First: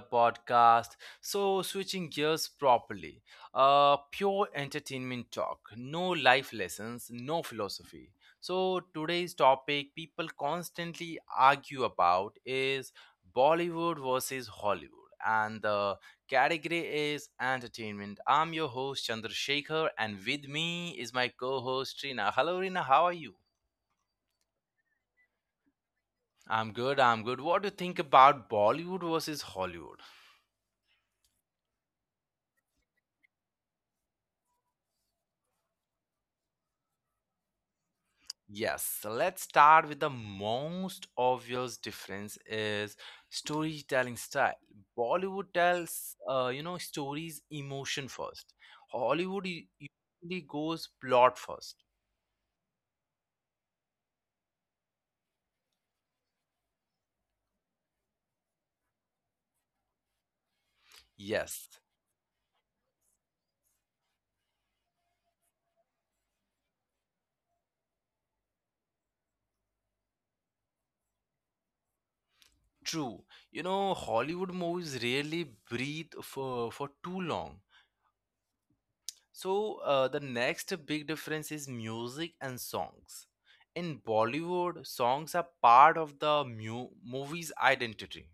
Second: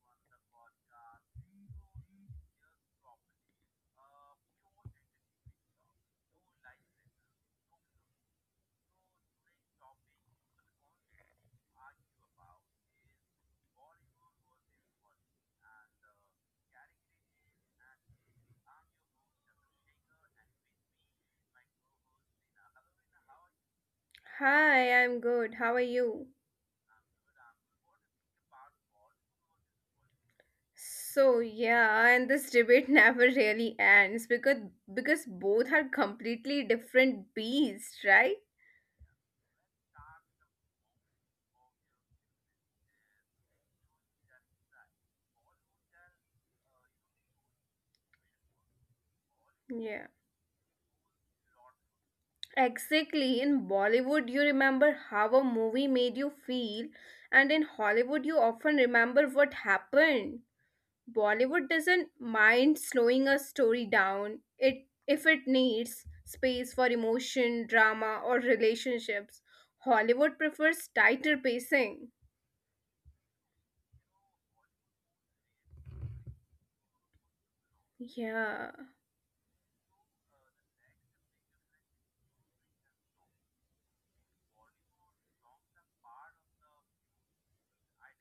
podcast. So, switching gears properly. Pure entertainment talk. No life lessons, no philosophy. So, today's topic people constantly argue about is Bollywood versus Hollywood, and the category is entertainment. I'm your host Chandrasekhar, and with me is my co-host Rina. Hello Rina, how are you? Hi, I'm good. How are you? I'm good, I'm good. What do you think about Bollywood versus Hollywood? So yeah, and this debate never really ends because both are completely different beasts, right? Yes, so let's start with the most obvious difference is storytelling style. Bollywood tells, stories emotion first. Hollywood Yeah. usually goes plot first. Exactly. In Bollywood, you remember how a movie made you feel, and in Hollywood, you often remember what happened. Yes, Bollywood doesn't mind slowing a story down it if it needs space for emotion, drama or relationships. Hollywood prefers tighter pacing. true. You know, Hollywood movies rarely breathe for too long. Yeah. So, the next big difference is music and songs. In Bollywood, songs are part of the movie's identity.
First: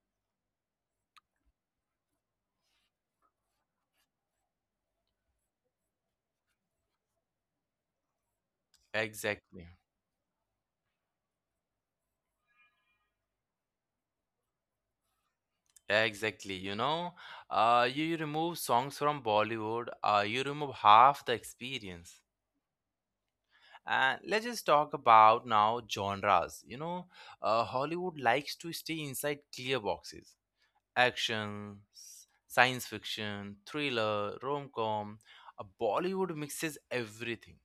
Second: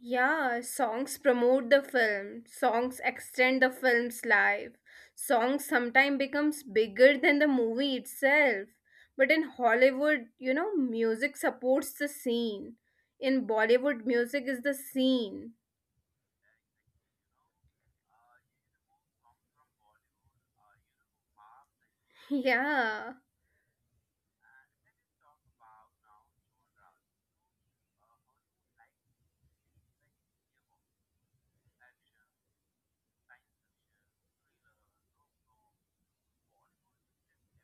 Yeah, songs promote the film, songs extend the film's life. Songs sometimes becomes bigger than the movie itself. But in Exactly. Hollywood, you know, music supports the scene. In Bollywood, music is the scene. Exactly. You remove songs from Bollywood, you remove half the experience. Yeah. And let's just talk about now genres. Hollywood likes to stay inside clear boxes. Action, science fiction, thriller, rom com. Bollywood mixes everything.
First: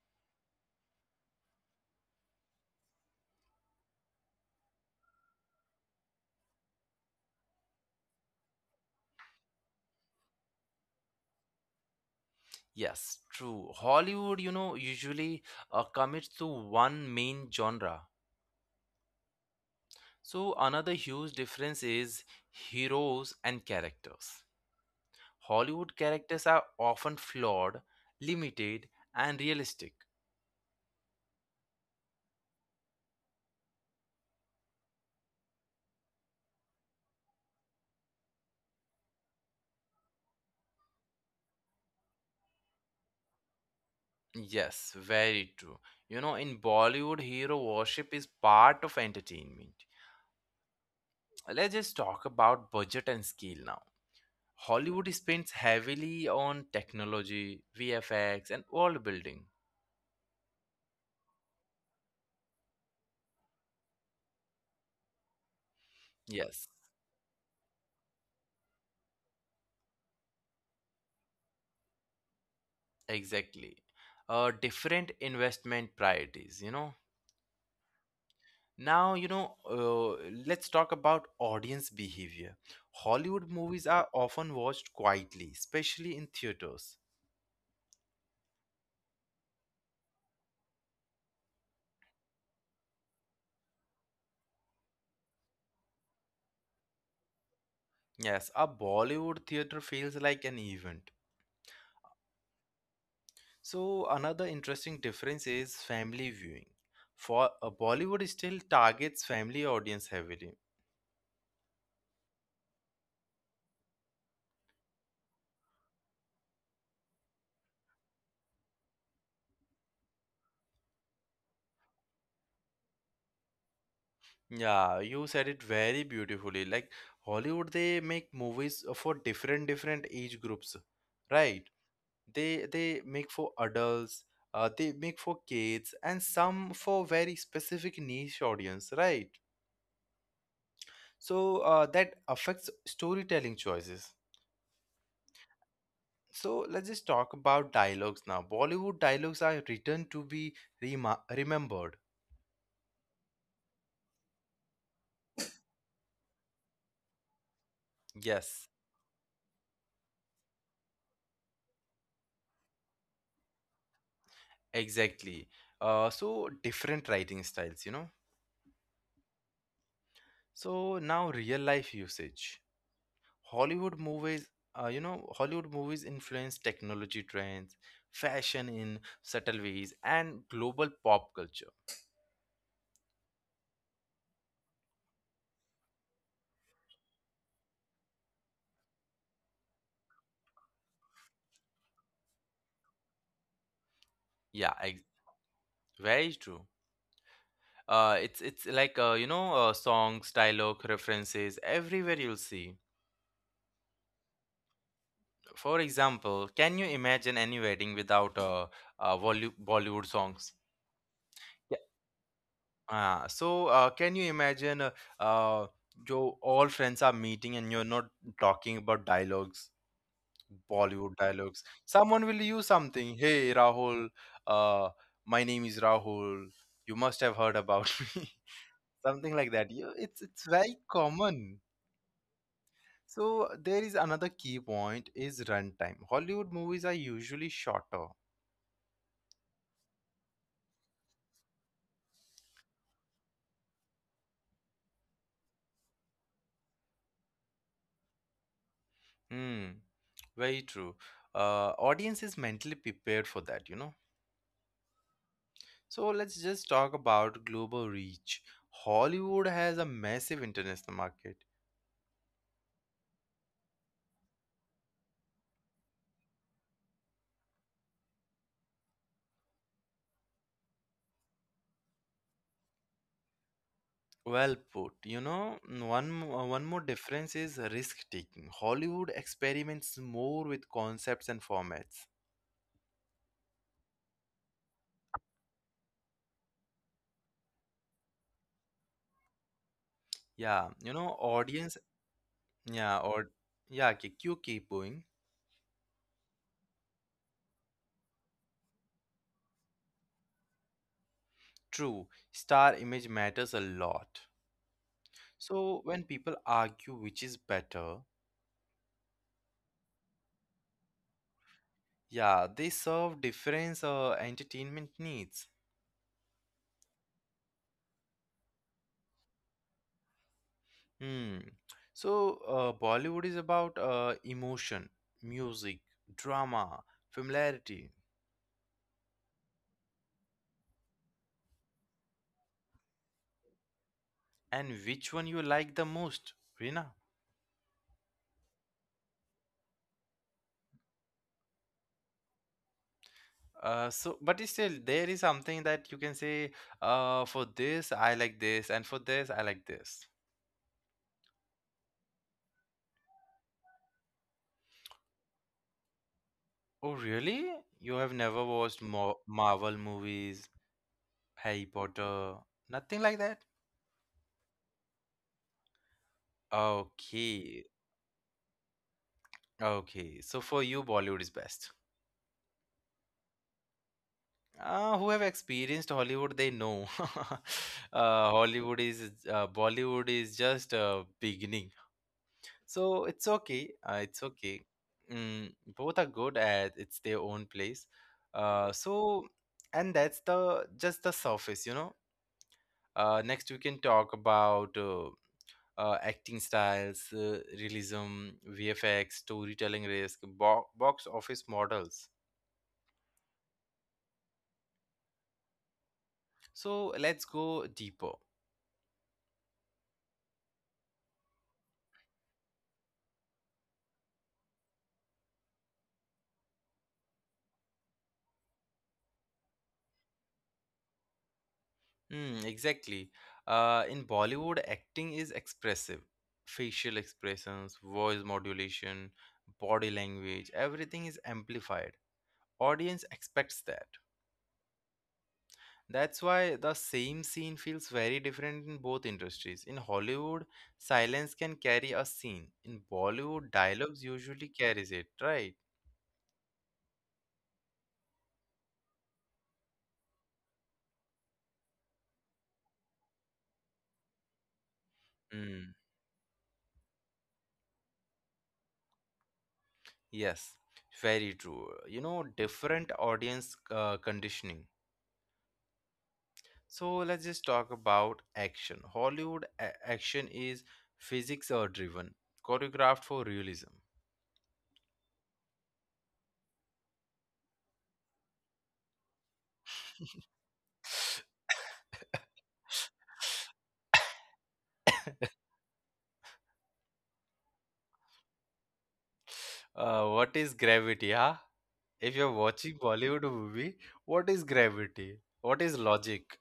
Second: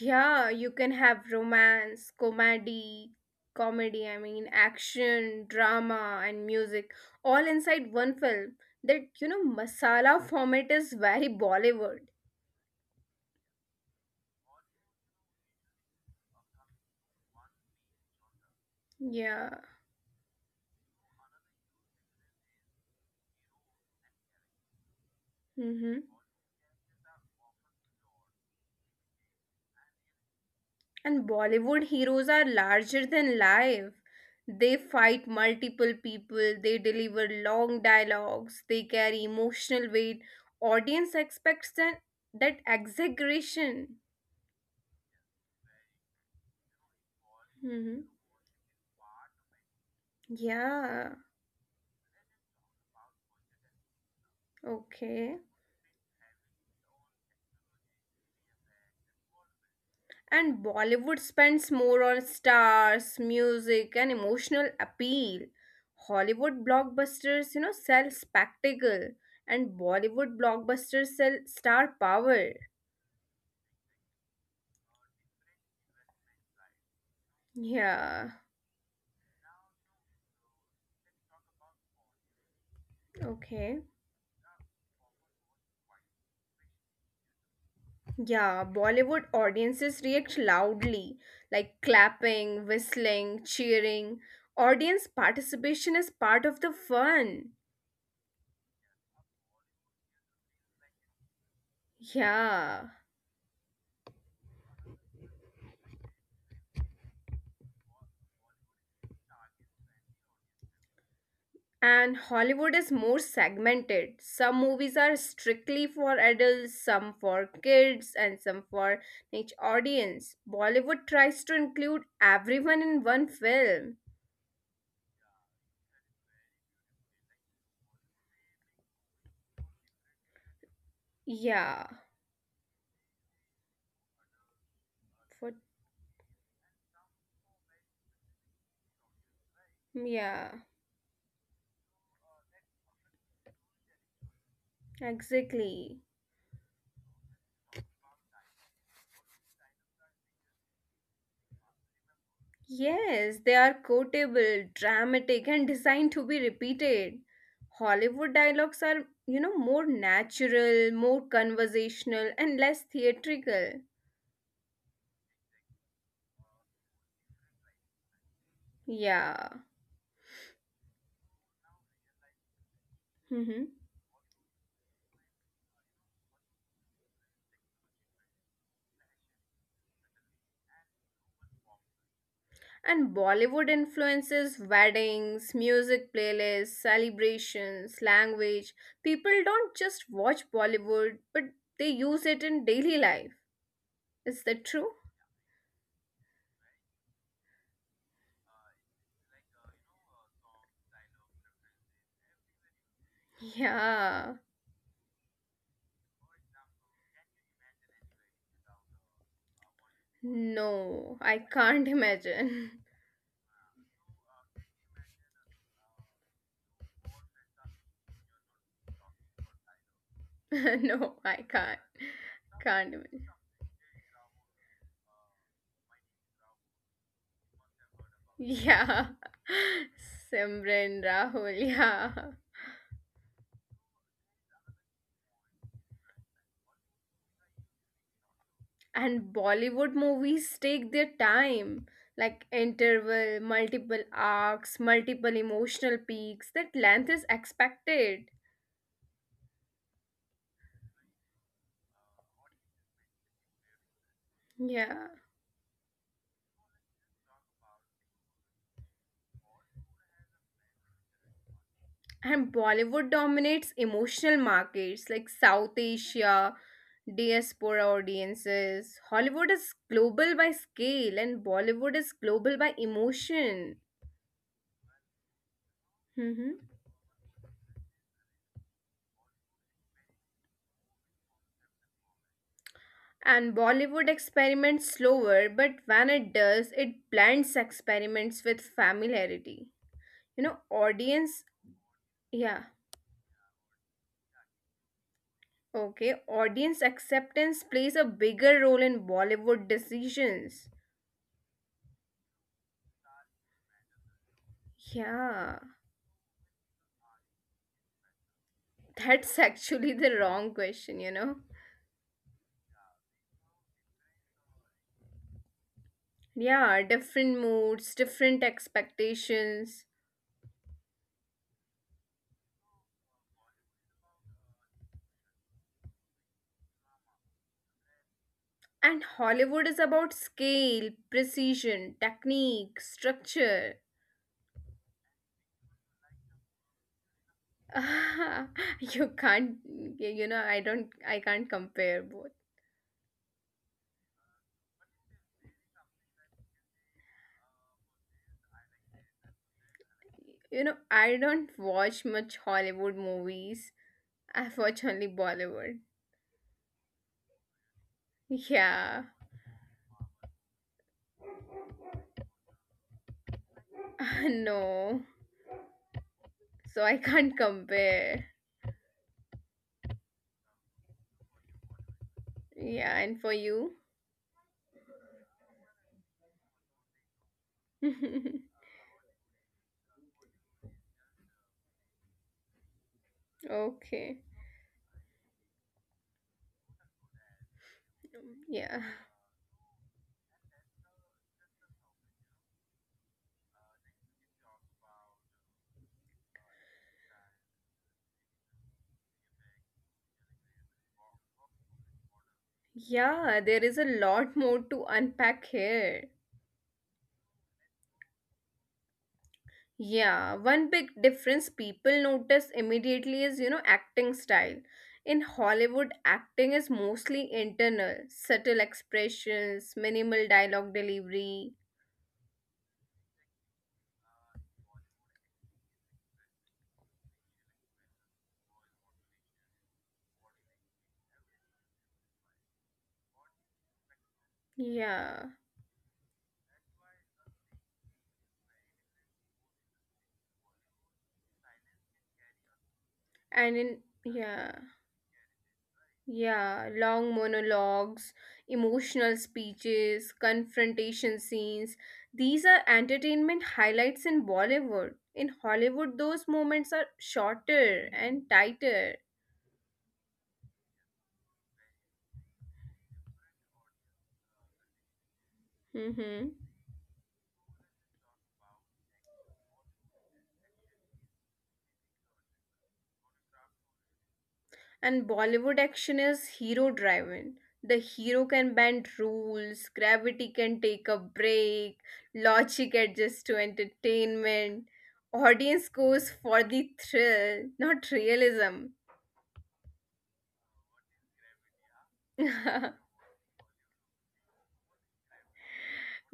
Yeah, you can have romance, comedy, I mean, action, drama, and music all inside one film. That, you know, masala format is very Bollywood. Yes, true. Hollywood, you know, usually commits to one main genre. Yeah. So, another huge difference is heroes and characters. Hollywood Mm-hmm. characters are often flawed, limited, and realistic. And Bollywood heroes are larger than life. They fight multiple people, they deliver long dialogues, they carry emotional weight. Audience expects that exaggeration. Yes, very true. You know, in Bollywood, hero worship Hmm. is part of entertainment. Yeah, Let's just talk about budget and scale now. Hollywood okay. spends heavily on technology, VFX, and world building. And Bollywood spends more on stars, music, and emotional appeal. Yes, Hollywood blockbusters, you know, sell spectacle, and Bollywood blockbusters sell star power. exactly. Different investment priorities, you know. Yeah, Now, let's talk about audience behavior. Hollywood movies okay. are often watched quietly, especially in theaters. Yeah, Bollywood audiences react loudly, like clapping, whistling, cheering. Audience participation is part of the fun. Yes, a Bollywood theater feels like an event. Yeah. So another interesting difference is family viewing. For Bollywood still targets family audience heavily. And Hollywood is more segmented. Some movies are strictly for adults, some for kids, and some for niche audience. Bollywood tries to include everyone in one film. Yeah, you said it very beautifully. Like Hollywood, they make movies for different age groups, right? Yeah, They make for adults, they make for for kids, and some for very specific niche audience, right? yeah, So that affects storytelling choices. exactly. So let's just talk about dialogues now. Bollywood dialogues are written to be remembered. Yes, they are quotable, dramatic, and designed to be repeated. Hollywood Yes, dialogues are, you know, more natural, more conversational, and less theatrical. exactly. So different writing styles, you know. Yeah. So now real life usage. Mm-hmm. Hollywood movies, Hollywood movies influence technology trends, fashion in subtle ways, and global pop culture. And Bollywood influences weddings, music playlists, celebrations, language. People don't just watch Bollywood, but they use it in daily life. Is Yeah, that ex- true? Very true. It's like songs, dialogue, references everywhere you'll see. Yeah. For example, can you imagine any wedding without Bollywood songs? No, I Yeah. can't imagine. Can you imagine uh, jo all friends are meeting and you're not talking about dialogues, No, Bollywood I dialogues. can't. Someone will use Can't something. imagine. Hey, Rahul, uh, my name is Rahul. You must have heard about me. Yeah. Something like that. You, it's very Simran Rahul, common. yeah. So there is another key point is runtime. Hollywood movies are usually shorter. And Bollywood movies take their time, like interval, multiple arcs, multiple emotional peaks. That length is expected. Hmm. Very true. Audience is mentally prepared for that, you know. Yeah. So let's just talk about global reach. Hollywood has a massive international market. And Bollywood dominates emotional markets like South Asia, diaspora audiences. Hollywood is global by scale and Bollywood is global by emotion. Well put, you know. Mm, one Mhm. more difference is risk taking. Hollywood experiments more with concepts and formats. And Bollywood experiments slower, but when it does, it blends experiments with familiarity. Yeah, You know, you know, audience. audience. Yeah, Yeah, or yeah, okay, you keep going. okay. Audience acceptance plays a bigger role in Bollywood decisions. True, star image matters a lot. So Yeah, when people argue which is better, that's actually the wrong question, you know. yeah, they serve different entertainment needs. Yeah, different moods, different expectations. Hmm. So, Bollywood is about emotion, music, drama, familiarity, And Hollywood is about scale, precision, technique, structure. and which one you like the most, Rina? Ah, you can't, you know, I don't, I can't compare. But still, there is something that you can say, for this, I like this, and for this, I like this. Both, you know, I don't watch much Hollywood movies. I've watched only Bollywood. Oh, really? You have never watched Mo Yeah. Marvel movies, Harry Potter, nothing like that? No. So I Okay. can't compare. Okay, so for you, Bollywood is best. Yeah, and for you? Who have experienced Hollywood, they know. Okay. Hollywood is Bollywood is just beginning. So it's okay. It's okay. Mm, both are good at it's their own place. Uh, Yeah. so and that's the just the surface, you know. Next we can talk about acting styles, realism, VFX, storytelling risk, bo box office models. Yeah, there is a lot more to unpack here. So let's go deeper. Yeah, one big difference people notice immediately is, you know, acting style. In Hollywood, acting is mostly internal, subtle expressions, minimal dialogue delivery. Hmm, exactly. In Bollywood, acting is expressive. Facial expressions, voice modulation, body language, everything is amplified. Audience expects that. Yeah. That's why the same scene feels very different in both industries. In Hollywood, silence can carry a scene. In And Bollywood, in, dialogues yeah. usually carries it, right? Yeah, long monologues, emotional speeches, confrontation scenes. These are entertainment highlights in Bollywood. In Hollywood, Hmm. those moments are shorter and tighter. Yes, very true. You know, different audience conditioning. Hmm. So let's just talk about action. Hollywood action is physics or driven, choreographed for realism. And Bollywood action is hero driven. The hero can bend rules, gravity can take a break, logic adjusts to entertainment. Audience goes for the thrill, not realism. What is gravity, huh? If you're watching Bollywood movie, what is gravity? What is logic?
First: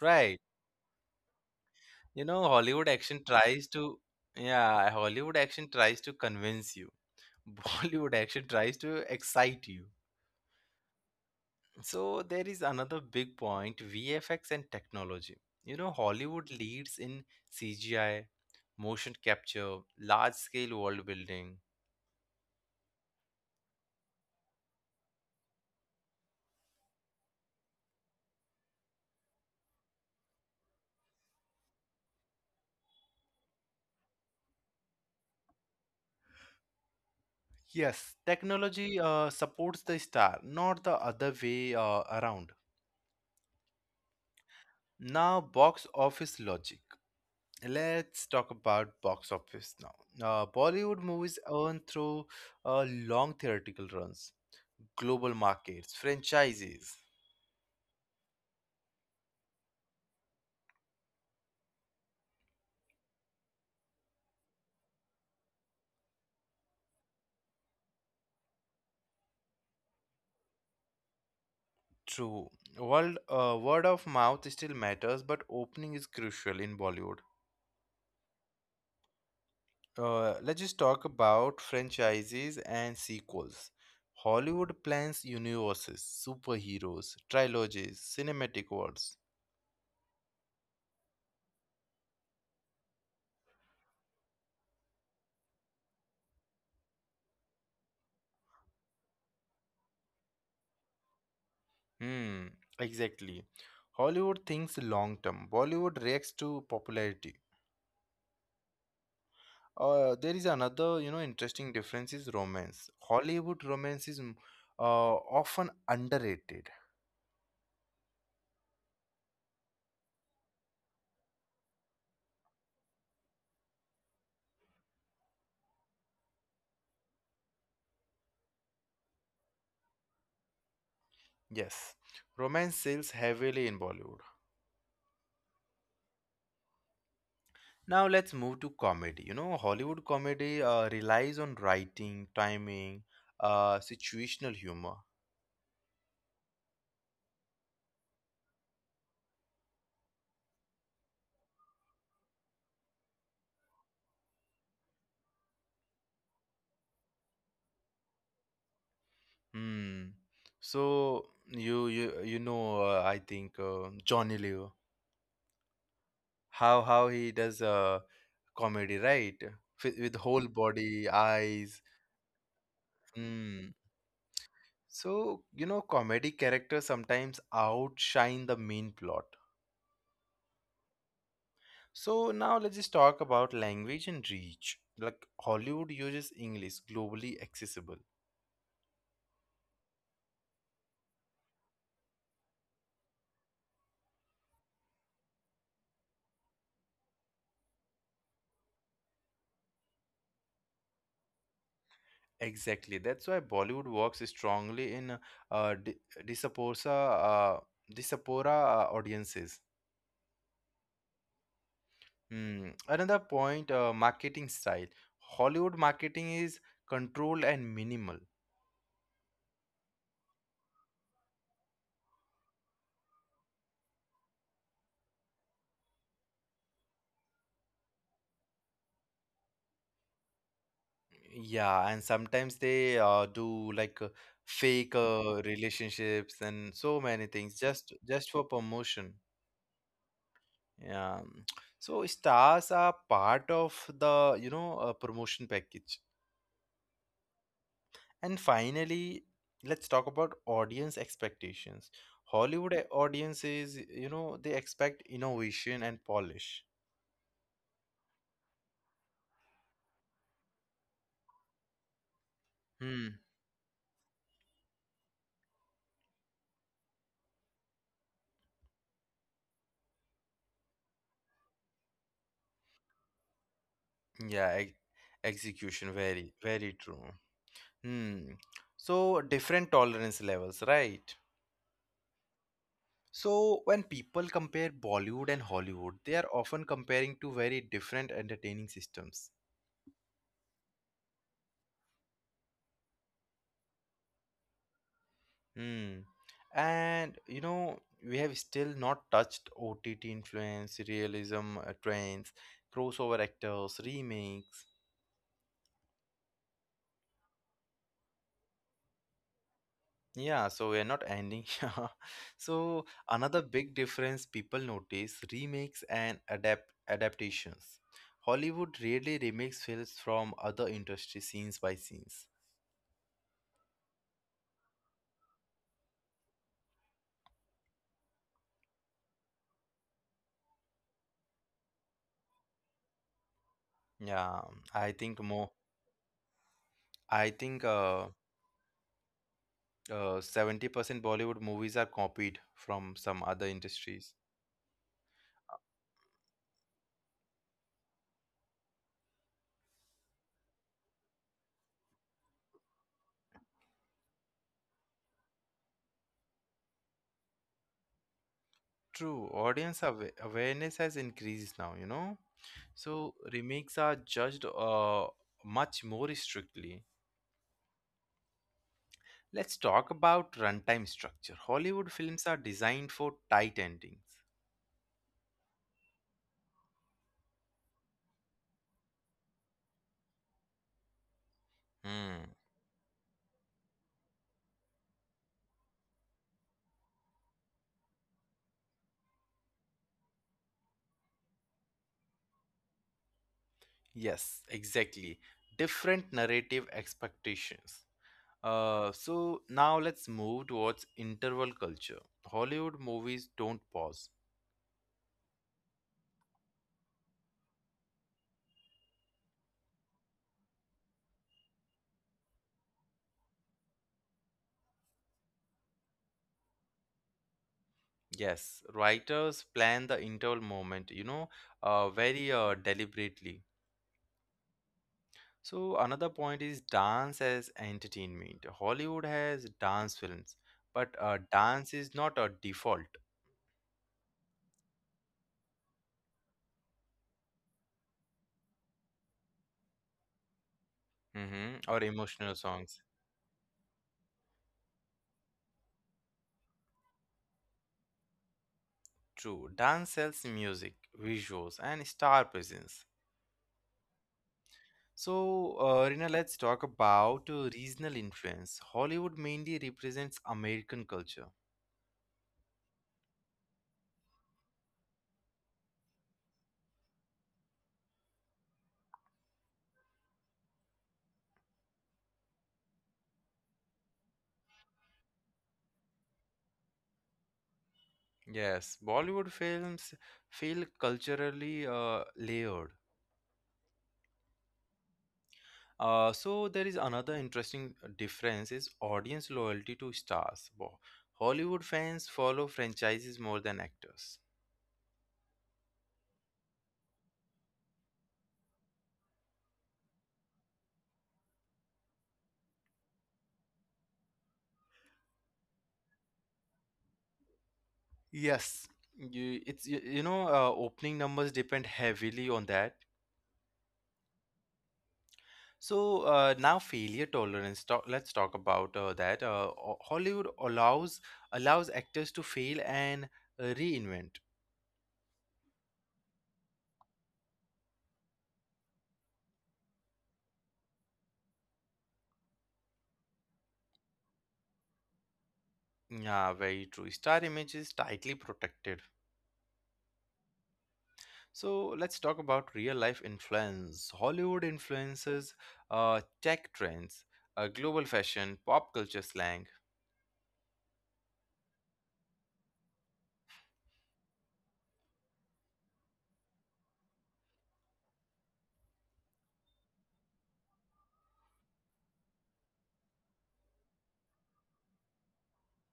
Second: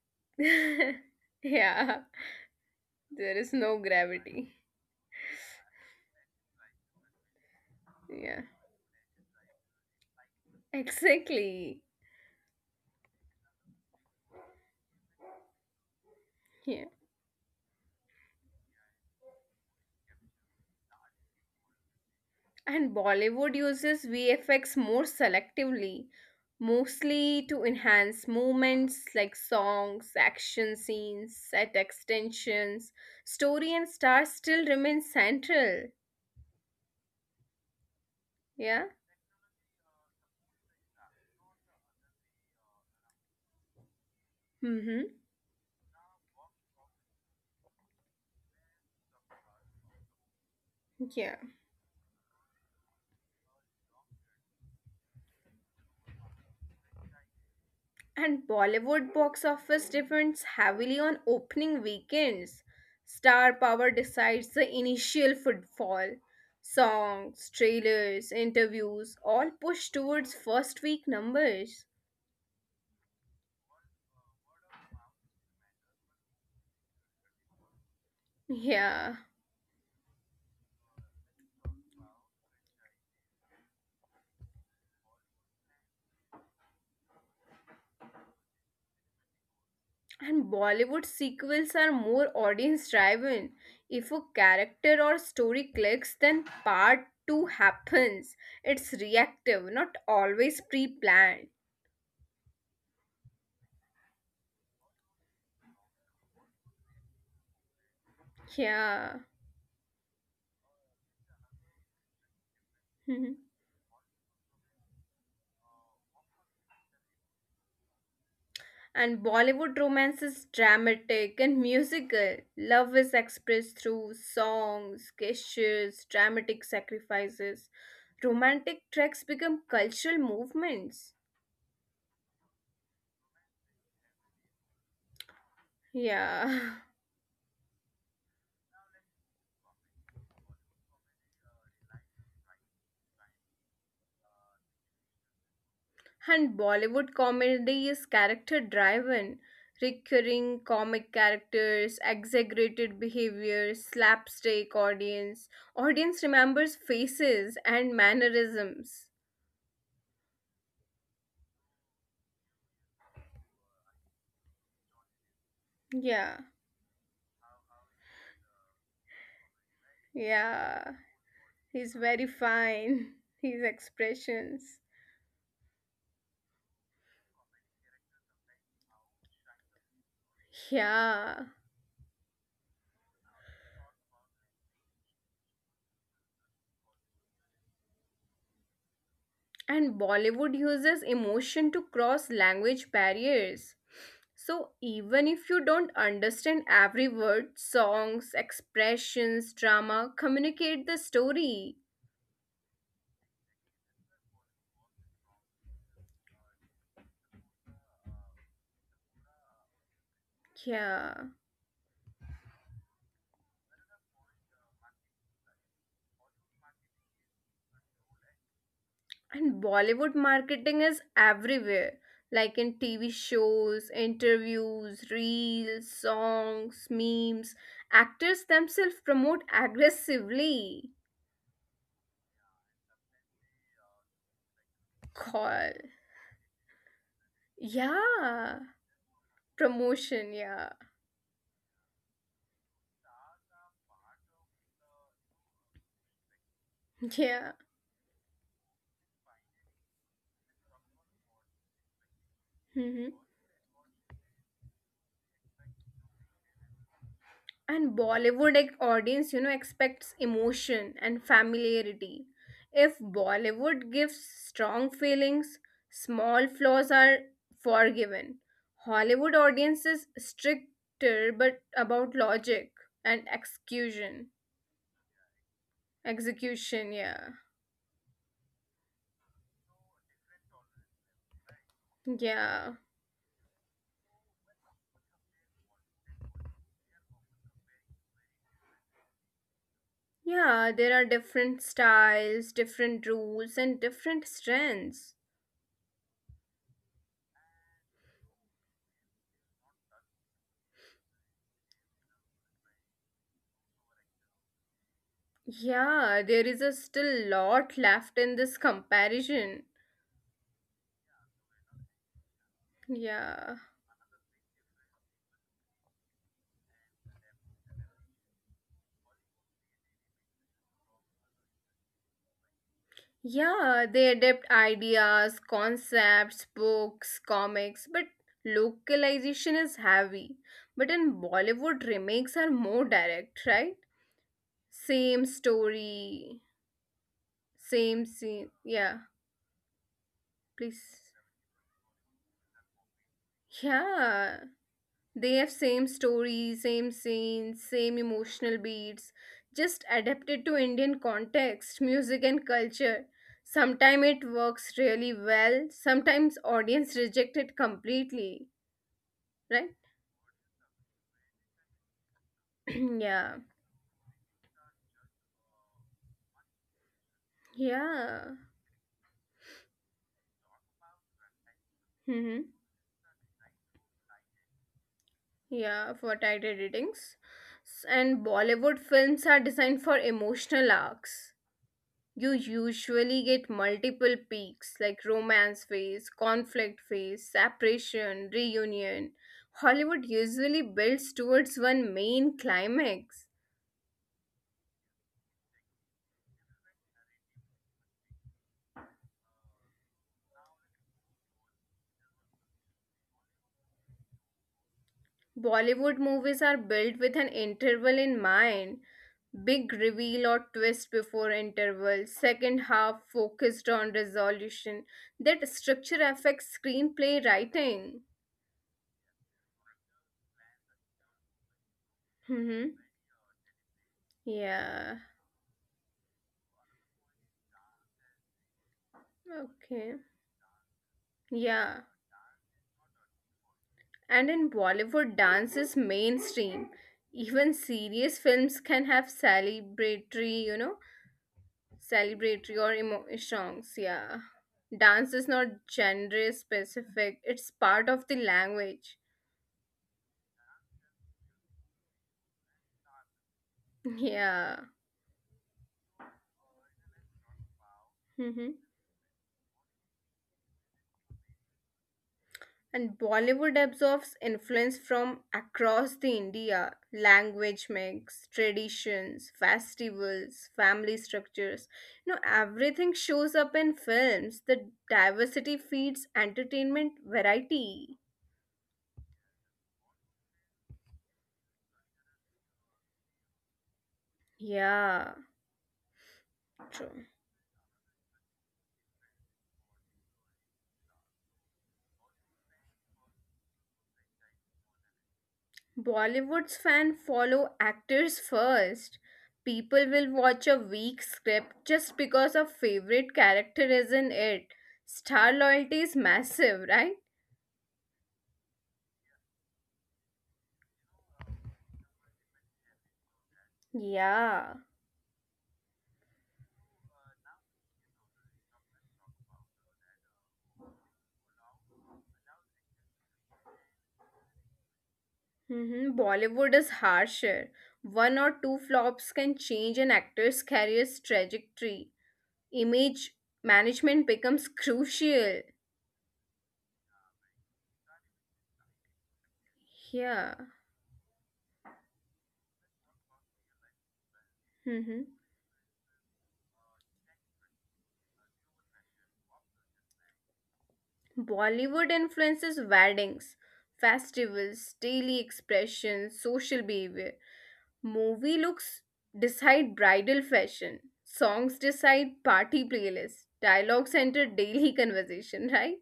Right. Yeah, Hollywood action there is tries no to, gravity. yeah, Hollywood action tries to convince you. Bollywood Yeah, action tries to excite you. exactly. So there is another big point, VFX and technology. You know, Hollywood Yeah, leads in CGI, motion capture, large scale world building. and Bollywood uses VFX more selectively, mostly to enhance movements like songs, action scenes, set extensions. Story and stars still remain central. Yes, Yeah. technology supports the star, not the other way around. Mm-hmm. Now, box office logic. Let's talk about box office now. Yeah. Bollywood movies earn through long theatrical runs, global markets, franchises. And Bollywood box office depends heavily on opening weekends. Star power decides the initial footfall. Songs, trailers, interviews all push towards first week numbers. True. Word of mouth still matters, but opening is crucial in Bollywood. Yeah. Let's just talk about franchises and sequels. Hollywood plans universes, superheroes, trilogies, cinematic worlds. And Bollywood sequels are more audience driven. If a character or story clicks, then part 2 happens. It's reactive, not always pre planned. Hmm, exactly. Hollywood thinks long term. Bollywood reacts to popularity. Yeah. There is another, you know, interesting difference is romance. Hollywood romance is often underrated. And Bollywood romance is dramatic and musical. Love is expressed through songs, gestures, dramatic sacrifices. Romantic tracks become cultural movements. Yes, romance sells heavily in Bollywood. Yeah. Now let's move to comedy. You know, Hollywood comedy relies on writing, timing, situational humor. And Bollywood comedy is character driven. Recurring comic characters, exaggerated behavior, slapstick audience. Audience remembers faces and mannerisms. Hmm. So I think Johnny Leo, Yeah. How he does comedy, right? With whole Yeah. body, eyes. He's very fine. His Hmm. expressions. So you know, comedy characters sometimes outshine the main plot. Yeah. So now let's just talk about language and reach. Like Hollywood uses English globally accessible. And Bollywood uses emotion to cross language barriers. So even if you don't understand every word, songs, expressions, drama communicate the story. Exactly. That's why Bollywood works strongly in uh, di- diaspora uh, diaspora audiences. Yeah. Hmm. Another point: marketing style. Hollywood marketing is controlled and minimal. And Bollywood marketing is everywhere. Like in TV shows, interviews, reels, songs, memes, actors themselves promote aggressively. Yeah, and sometimes they do like fake God. relationships and so many things just Yeah. for promotion. Promotion, yeah. Yeah. So stars are part of the, you know, promotion package. Yeah. And finally, let's talk about audience expectations. Hmm. Hollywood audiences, you know, they expect innovation and polish. And Bollywood, like, audience, you know, expects emotion and familiarity. If Hmm. Bollywood gives strong feelings, small flaws are forgiven. Hollywood audience is stricter but about logic and execution. Yeah, e- Execution, very, Execution, very yeah. true. Hmm. So different tolerance levels, right? Yeah. So when people compare Bollywood and Hollywood, they are often comparing two very different entertaining systems. Yeah, there are different styles, different rules, and different strengths. Hmm. And you know, we have still not touched OTT influence, realism trends, crossover actors, remakes. Yeah, there is a still lot left in this comparison. Yeah, so we're not ending here. So Yeah. another big difference people notice remakes and adaptations. Hollywood rarely remakes films from other industry scenes by scenes. Yeah, they adapt ideas, concepts, books, comics, but localization is heavy. But in Bollywood, remakes are more direct, right? Yeah, I think Same more. story, I think same scene. Yeah, 70% please. Bollywood movies are copied from some other industries. Yeah, they have same story, same scenes, same emotional beats, just adapted to Indian context, music and culture. Sometimes it works really well, sometimes audience reject it completely, True, right? audience awareness has increased now, you know. So Yeah. remakes are judged much more strictly. Yeah. Let's talk about runtime structure. Hollywood Mm-hmm. films are designed for tight endings. Yeah, for tighter ratings. And Bollywood films are designed for emotional arcs. You Hmm. usually get multiple peaks like romance phase, conflict phase, separation, reunion. Hollywood usually builds towards one main climax. Yes, exactly. Different narrative expectations. Now let's move towards interval culture. Hollywood movies don't pause. Bollywood movies are built with an interval in mind. Big reveal or twist before interval, second half focused on resolution. That structure affects screenplay writing. Yes, writers plan the interval moment, you know, very Hmm. Deliberately. Yeah. So another point is dance as entertainment. Hollywood has Okay. dance films, but Yeah. dance is not a default. And in Bollywood, dance is mainstream. Even serious films can have Hmm, or celebratory emotional or songs. Songs. Yeah. Dance is not genre specific, it's part of the language. True, dance sells music, visuals, and star presence. Yeah. So, Rina, let's talk about regional Mm-hmm. influence. Hollywood mainly represents American culture. And Bollywood absorbs influence from across the India, language mix, traditions, festivals, family structures. You know, everything shows up in films. The diversity feeds entertainment variety. Yes, Bollywood films feel culturally layered. Yeah, There is true. another interesting difference is audience loyalty to stars. Hollywood fans follow franchises more than actors. Bollywood's fan follow actors first. People will watch a weak script just because a favorite character is in it. Star loyalty is massive, right? Yes, you know opening numbers depend heavily on that. Yeah. So now failure tolerance. Let's talk about that. Hollywood allows actors to fail and reinvent. Mm-hmm. Bollywood is harsher. One or two flops can change an actor's career's trajectory. Image management becomes crucial. Yeah, very true. Star image is tightly protected. Yeah. So let's talk about real life influence. Hollywood Mm-hmm. influences tech trends, global fashion, pop culture slang. Bollywood influences weddings, festivals, daily expressions, social behavior. Movie looks decide bridal fashion. Songs decide party playlists. Dialogues enter daily conversation, right?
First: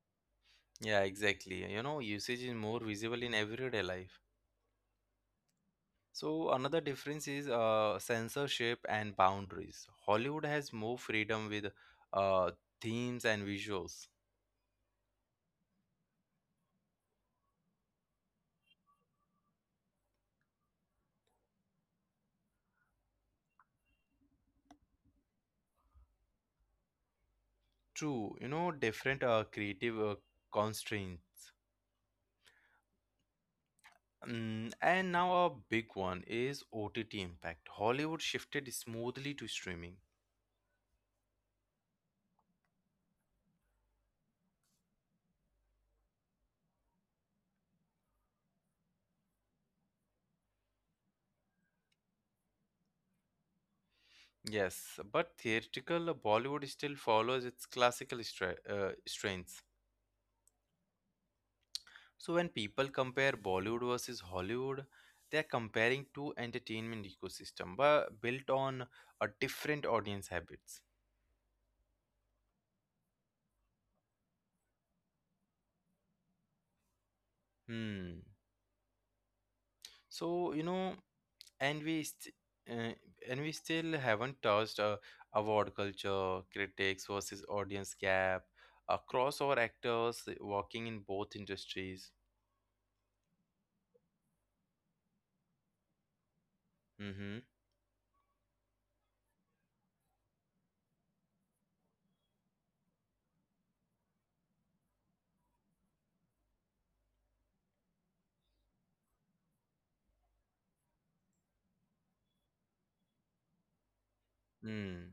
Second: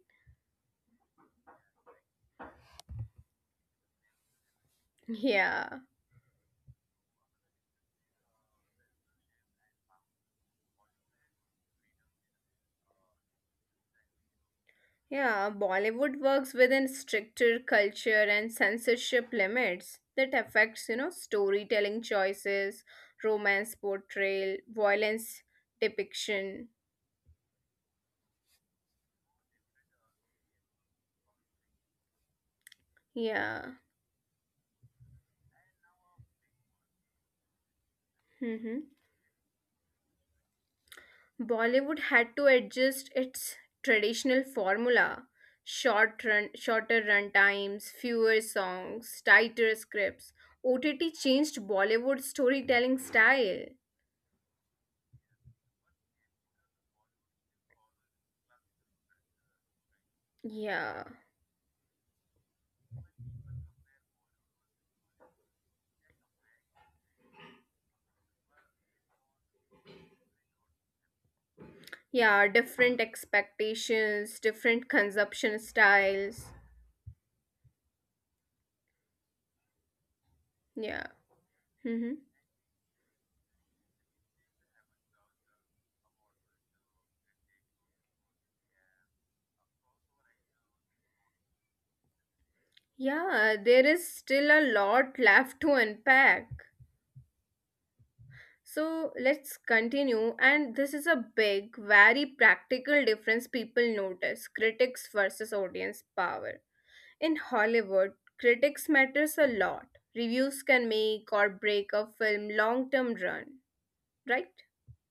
Yeah, exactly. You know, usage is more visible in everyday life. Yeah. So another difference is censorship and boundaries. Hollywood has more freedom with uh, themes and visuals. Yeah, Bollywood works within stricter culture and censorship limits that affects, you know, storytelling choices, romance portrayal, violence depiction. True, you know, different creative constraints. Yeah. Mm, and now a big one is OTT impact. Hollywood shifted Hmm. smoothly to streaming. Bollywood had to adjust its traditional formula. Short run, shorter run times, fewer songs, tighter scripts. OTT changed Bollywood storytelling style. Yes, but theatrical Bollywood still follows its classical strengths. Yeah. So when people compare Bollywood versus Hollywood, they are comparing two entertainment ecosystem but built on a different audience habits. Yeah, different expectations, different consumption styles. Hmm. So you know Yeah. and Hmm. Uh, and we still haven't touched award culture, critics versus audience gap, crossover actors working in both industries. Yeah, there is still a lot left to unpack. Mm-hmm. So let's continue. And this is a big, very practical difference people notice critics versus audience power. In Hollywood, critics matters a lot. Reviews can make or break a film long term run, right? Mm.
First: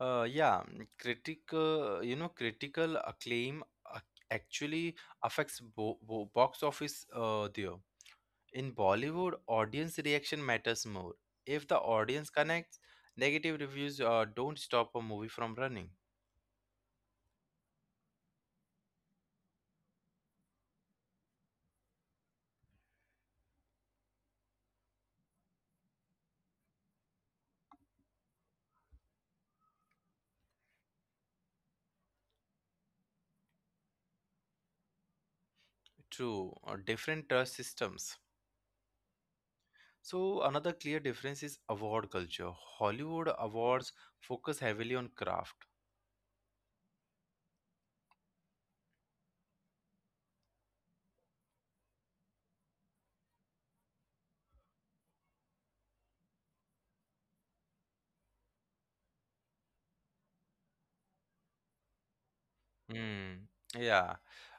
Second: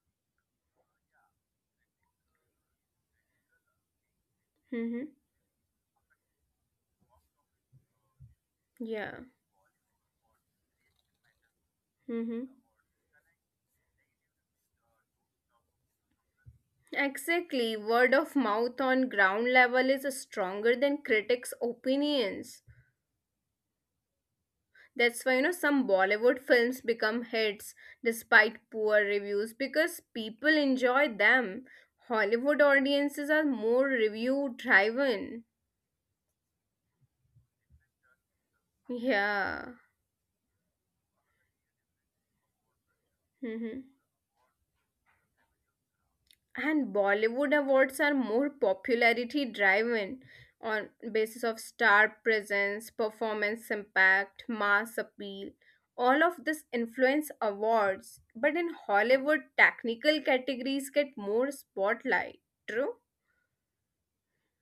Critical acclaim uh, actually Mm-hmm. affects box office there. In Yeah. Bollywood, audience reaction matters more. If the audience Mm-hmm. connects, negative reviews don't stop a movie from running. Exactly. Word of mouth on ground level is stronger than critics' opinions. That's why, you know, some Bollywood films become hits despite poor reviews because people enjoy them. Hollywood audiences are more review driven. True, different trust systems. Yeah. So, another clear difference is award culture. Hollywood Hmm. awards focus heavily on craft. And Bollywood awards are more popularity driven, on basis of star presence, performance impact, mass appeal. All of this influence awards, but in Hollywood technical categories get more spotlight. True. Hmm. Yeah,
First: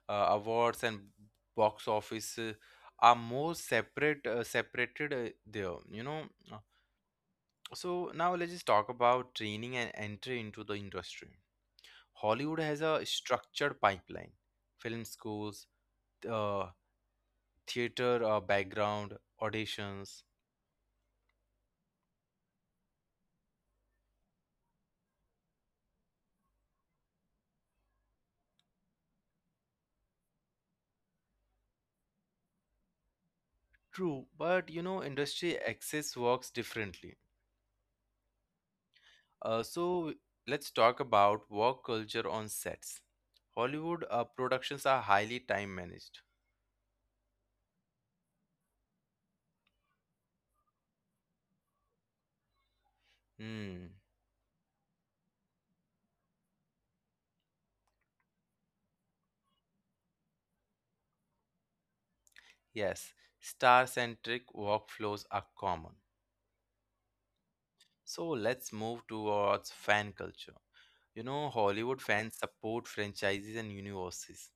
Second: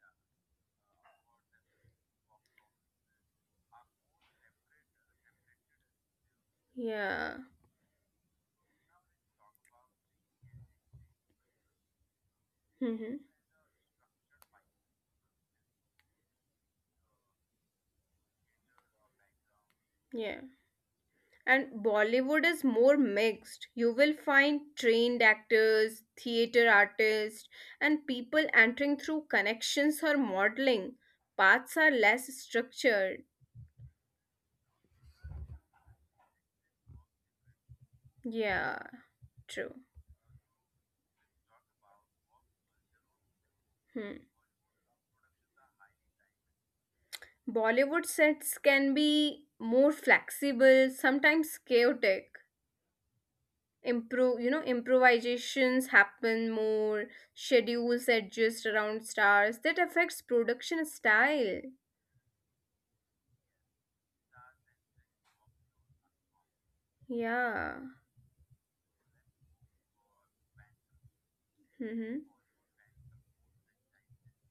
awards and box office are more separate, separated there. You know. Uh, Yeah. So now let's just talk about training and entry into the industry. Hollywood has a Hmm. structured pipeline: film schools, uh, theater background, auditions. Yeah. And Bollywood is more mixed. You will find trained actors, theater artists, and people entering through connections or modeling. Paths are less structured. True, but you know, industry access works differently. Yeah, Uh, true. so let's talk about work culture on sets. Hollywood Hmm. Productions are highly time managed. Bollywood sets can be more flexible, sometimes chaotic. Hmm, Improvisations happen more, schedules adjust around stars. That affects production style. yes, star centric workflows are common. Yeah. So let's move towards fan culture. You know, Hollywood Mm-hmm. fans support franchises and universes.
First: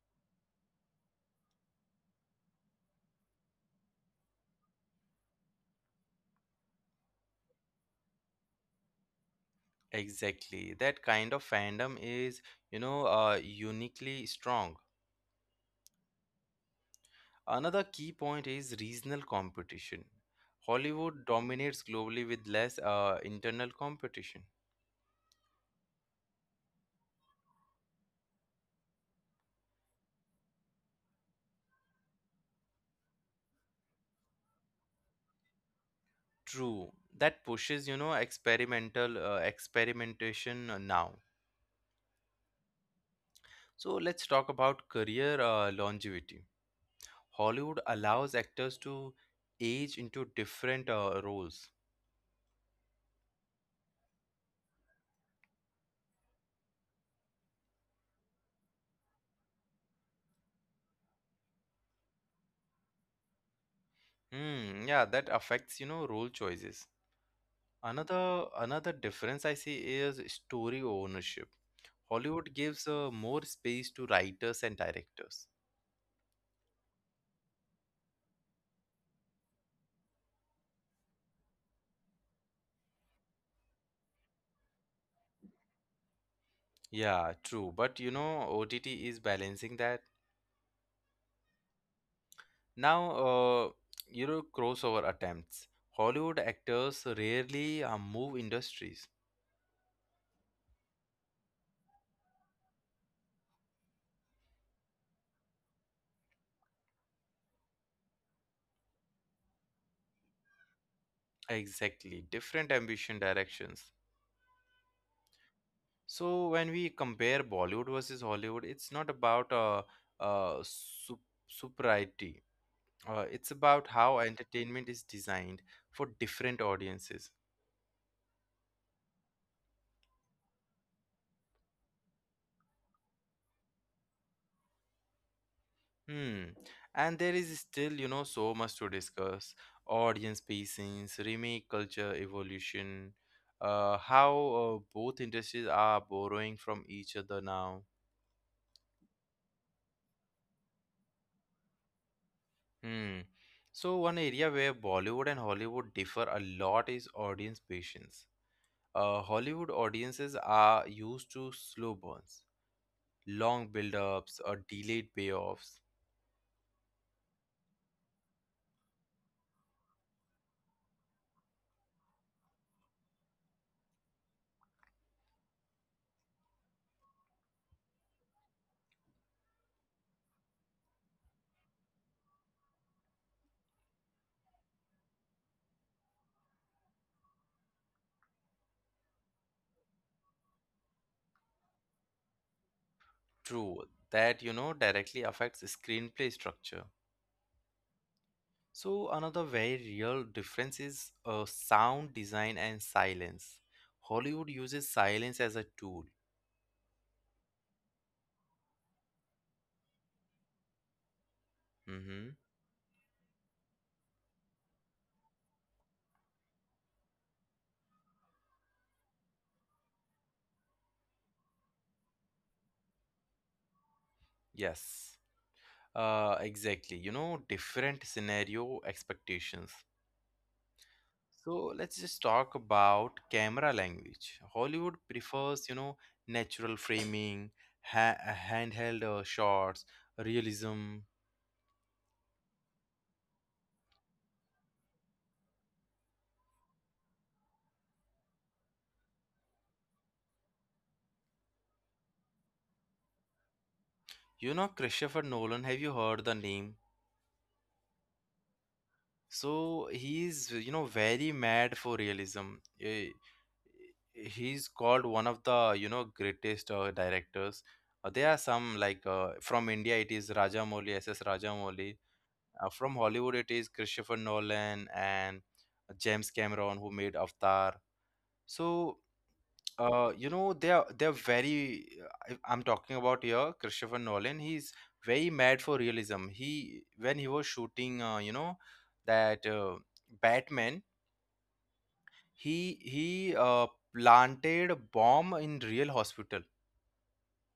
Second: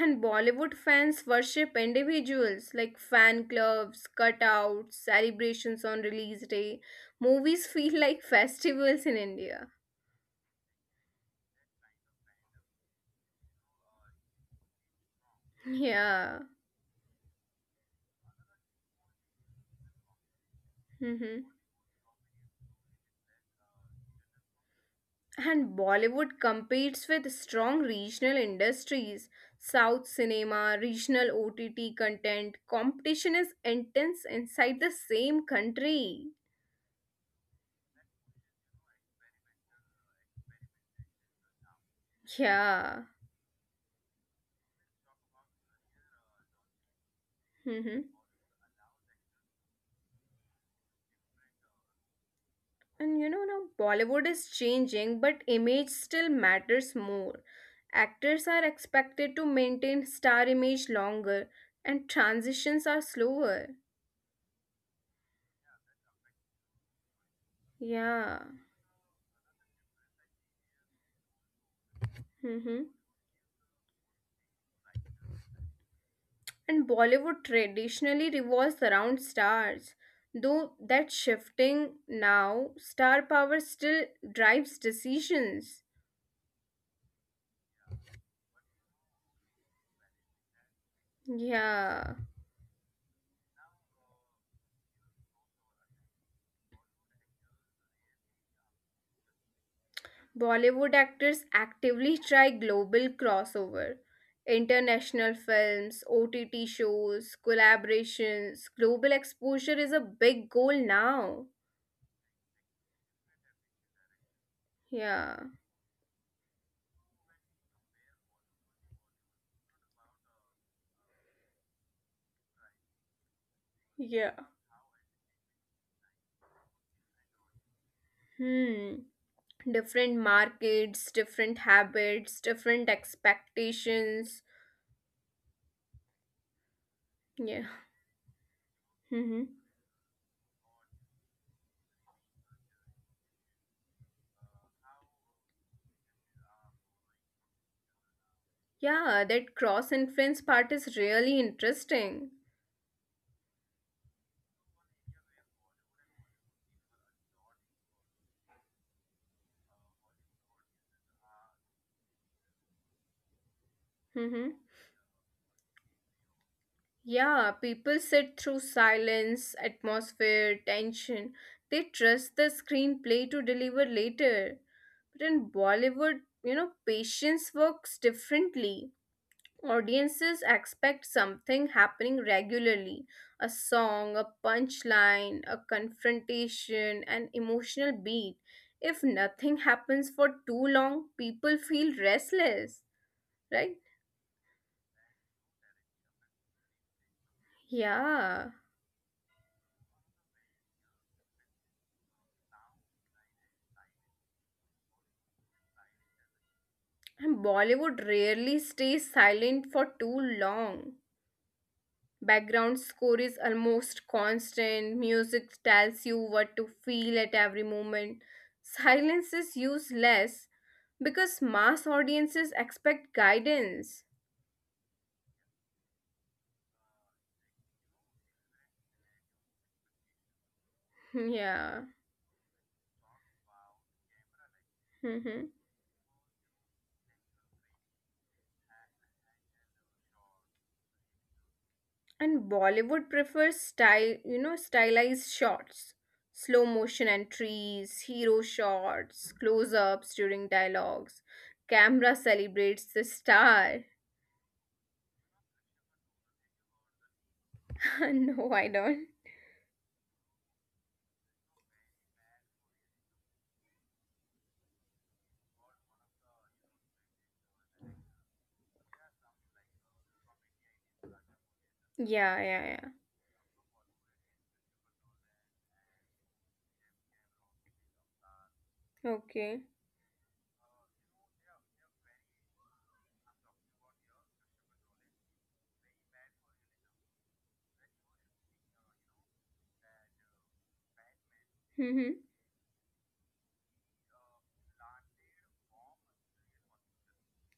And Bollywood fans worship individuals like fan clubs, cutouts, celebrations on release day. Movies feel like festivals in India. Exactly. That kind of fandom is, you know, uniquely strong. Yeah. Another key point is regional competition. Hollywood Hmm. dominates globally with less internal competition. And Bollywood competes with strong regional industries, South cinema, regional OTT content. Competition is intense inside the same country. True, that pushes you know experimental experimentation now. Yeah. So let's talk about career longevity. Hollywood Mm-hmm. allows actors to age into different roles. And you know now Bollywood is changing, but image still matters more. Actors are expected to maintain star image longer and transitions are slower. Hmm, yeah, that affects you know role choices. Yeah. Another difference I see is story ownership. Hollywood Mm-hmm. gives more space to writers and directors. And Bollywood traditionally revolves around stars. Though that shifting now, star power still drives decisions. Yeah, true. But you know, OTT is balancing that. Yeah. Now, you know, crossover attempts. Hollywood actors rarely move industries. Bollywood actors actively try global crossover, international films, OTT shows, collaborations. Global exposure is a big goal now. Exactly. Different ambition directions. Yeah. So when we compare Bollywood versus Hollywood, it's not about uh, sup- superiority. It's about how Yeah. entertainment is designed for different audiences. Hmm. Different markets, different habits, different expectations. Hmm. And there is still, Yeah. you know, so much to discuss. Mm-hmm. Audience patience, remake culture evolution, how both industries are borrowing from each other now. Yeah, that cross influence part is really interesting. Hmm. So one area where Bollywood and Hollywood differ a lot is audience patience. Hollywood audiences are used to slow burns, long build-ups, Mm-hmm. or delayed payoffs. Yeah, people sit through silence, atmosphere, tension. They trust the screenplay to deliver later. But in Bollywood, you know, patience works differently. Audiences expect something happening regularly, a song, a punchline, a confrontation, an emotional beat. If nothing happens for too long, people feel restless, right? True, that you know directly affects screenplay structure. Yeah. So, another very real difference is sound design and silence. Hollywood uses silence as a tool. And Bollywood rarely stays silent for too long. Mm-hmm. Background score is almost constant, music tells you what to feel at every moment. Silence is used less because mass audiences expect guidance. Yes, exactly. You know, different scenario expectations. Hmm. So, Yeah. let's just talk about camera language. Hollywood Hmm. prefers, you know, natural framing, ha- handheld shots, realism. And Bollywood prefers style, you know, stylized shots. Slow motion entries, hero shots, close ups during dialogues. Camera celebrates the star. You know, Christopher Nolan, have you heard the name? No, I don't. So he's, you know, very mad for realism. Eh, he's called one of the, you know, greatest directors. There are some like from India, it is Rajamouli, S S Rajamouli. Yeah, yeah, From Hollywood, it is Christopher Nolan and James Cameron who made Avatar. So yeah. Okay. You know, they're very. I'm talking about here, Christopher Nolan. He's very mad for realism. He when he was shooting, you know, that Batman, Mm-hmm. he planted a bomb in real hospital.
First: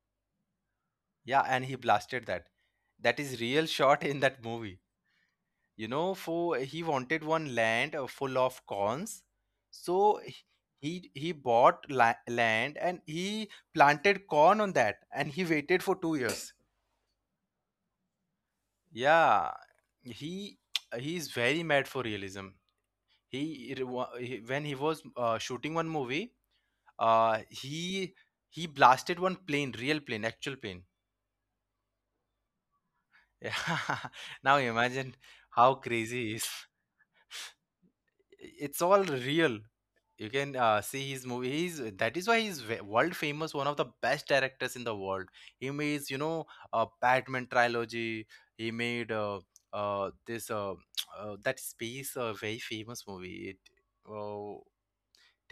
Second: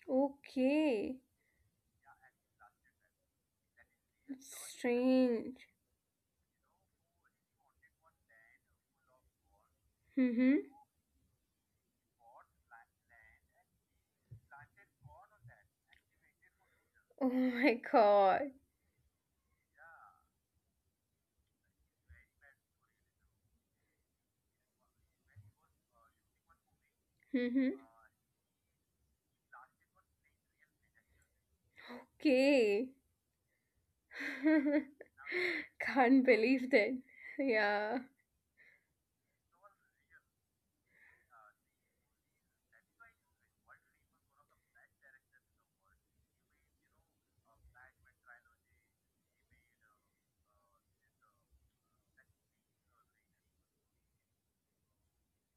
Okay. Yeah, and he blasted that. That is real shot in that movie. Strange. You know, for he wanted one land full of corns, so h- Mm-hmm. he he bought land and he planted corn on that and he waited for 2 years. Oh my god. Yeah, he he is very mad for realism. He, re- wa- he- When he was shooting one movie, uh Mm-hmm. he he blasted one plane, real plane, actual plane. Okay. Yeah. Now imagine how Can't crazy he is. believe that. Yeah. It's all real. You can see his movie. He's that is why he's world famous, one of the best directors in the world. He made you know Batman trilogy. He made this that space very famous movie. It, uh,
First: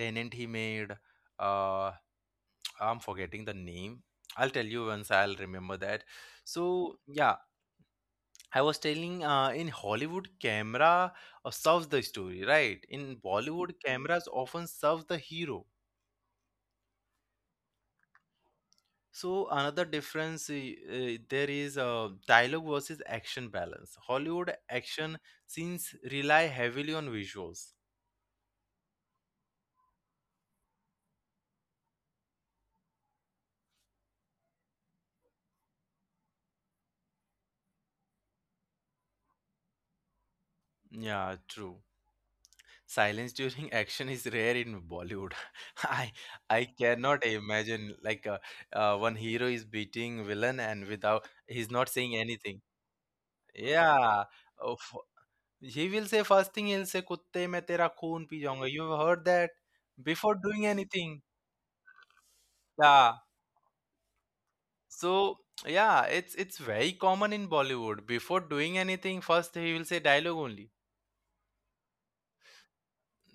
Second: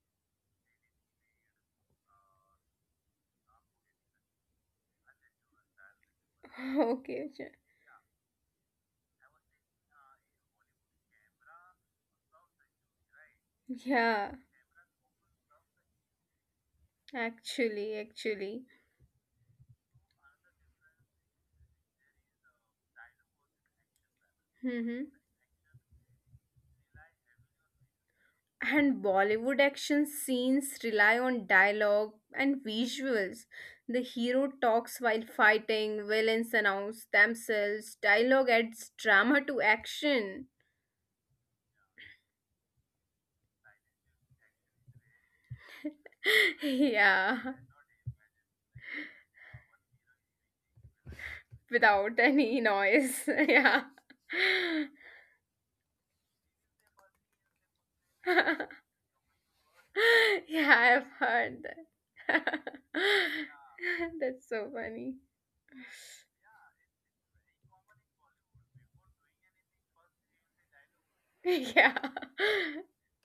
Tenant he made. Uh, I'm forgetting the name. I'll tell you once I'll remember that. So Okay. yeah, Sure. I was telling in Hollywood camera serves the story, right? In Bollywood, Yeah. cameras often serve the hero. Actually. So another difference there is dialogue versus action balance. Hollywood Mm-hmm. action scenes rely heavily on visuals. And Bollywood action scenes rely on dialogue and visuals. The hero talks while fighting, villains announce themselves, dialogue adds drama to action. Yeah, true. Silence during action is rare in Bollywood. I I cannot Yeah, imagine like one hero is beating villain and without he's not saying without anything. any noise. Yeah. Yeah, oh, f- he will say first thing he'll say kutte मैं तेरा खून P जाऊंगा. You have heard that before doing Yeah, I've anything. heard that. Yeah. That's so funny. So yeah, it's very common in Bollywood. Before doing anything, first he will say dialogue only. Yeah.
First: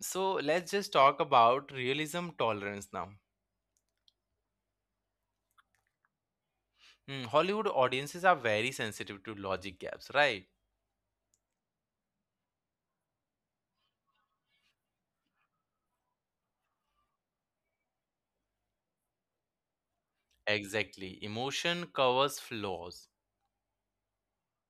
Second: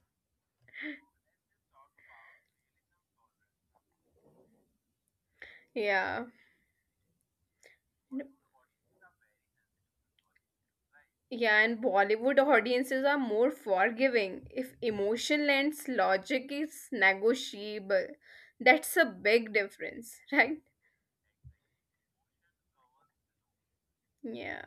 So let's just talk about realism tolerance now. Yeah. Hmm, Hollywood audiences are very sensitive to logic gaps, right? Yeah, and Bollywood audiences are more forgiving if emotion lends logic is negotiable. That's a big difference, right? Exactly. Emotion covers flaws. Yeah.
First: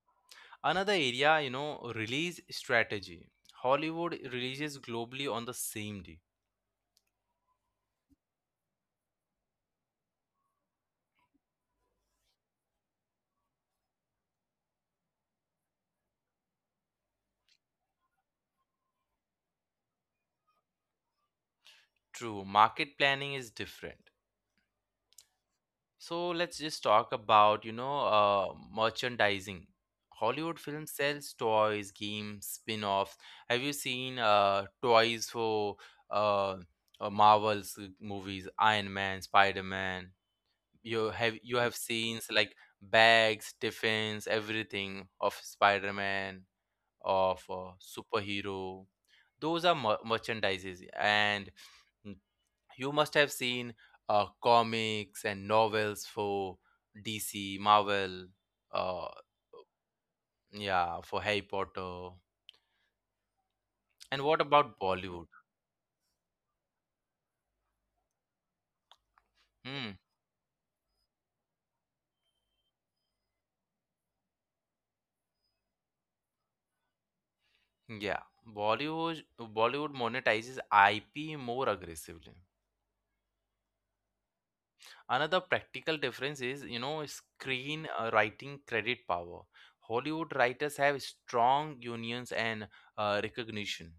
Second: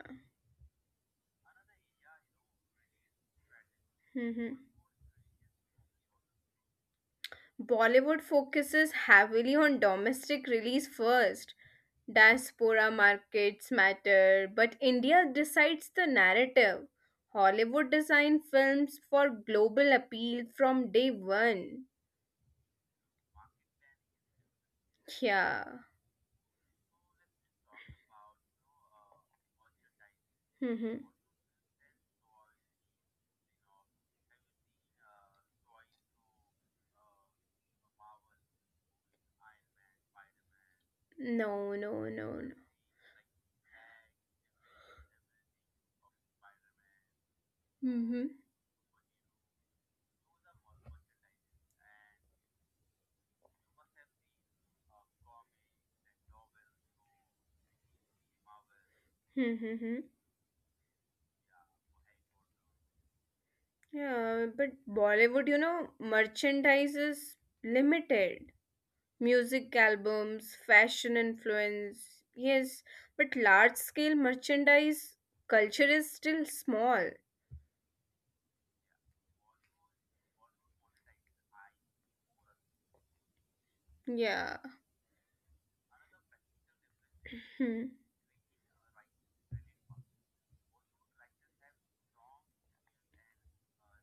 Another area, you know, release strategy. Hollywood Hmm. releases globally on the same day. Bollywood focuses heavily on domestic release first. Diaspora markets matter, but India decides the narrative. Hollywood design films for global appeal from day one. True, market planning is different. Yeah. So let's just talk about, you know, merchandising. Hollywood film Hmm. sells toys, games, spin-offs. Have you seen toys for uh, Marvel's movies, Iron Man, Spider-Man? You have you No, have no, seen no, like bags, tiffins, everything of Spider-Man, of no. Hmm. superhero. Those are merchandises, and you must have seen comics and novels for DC, Marvel, uh, Mm-hmm. yeah, for Harry Potter. And Yeah, what but about Bollywood? Bollywood, merchandise is limited. Music Hmm, albums, fashion influence, yes, but large scale merchandise culture is still small. yeah, Bollywood monetizes IP more aggressively. Yeah. Another practical difference is, you know, Hmm. screen writing credit power. Hollywood writers have strong unions and recognition.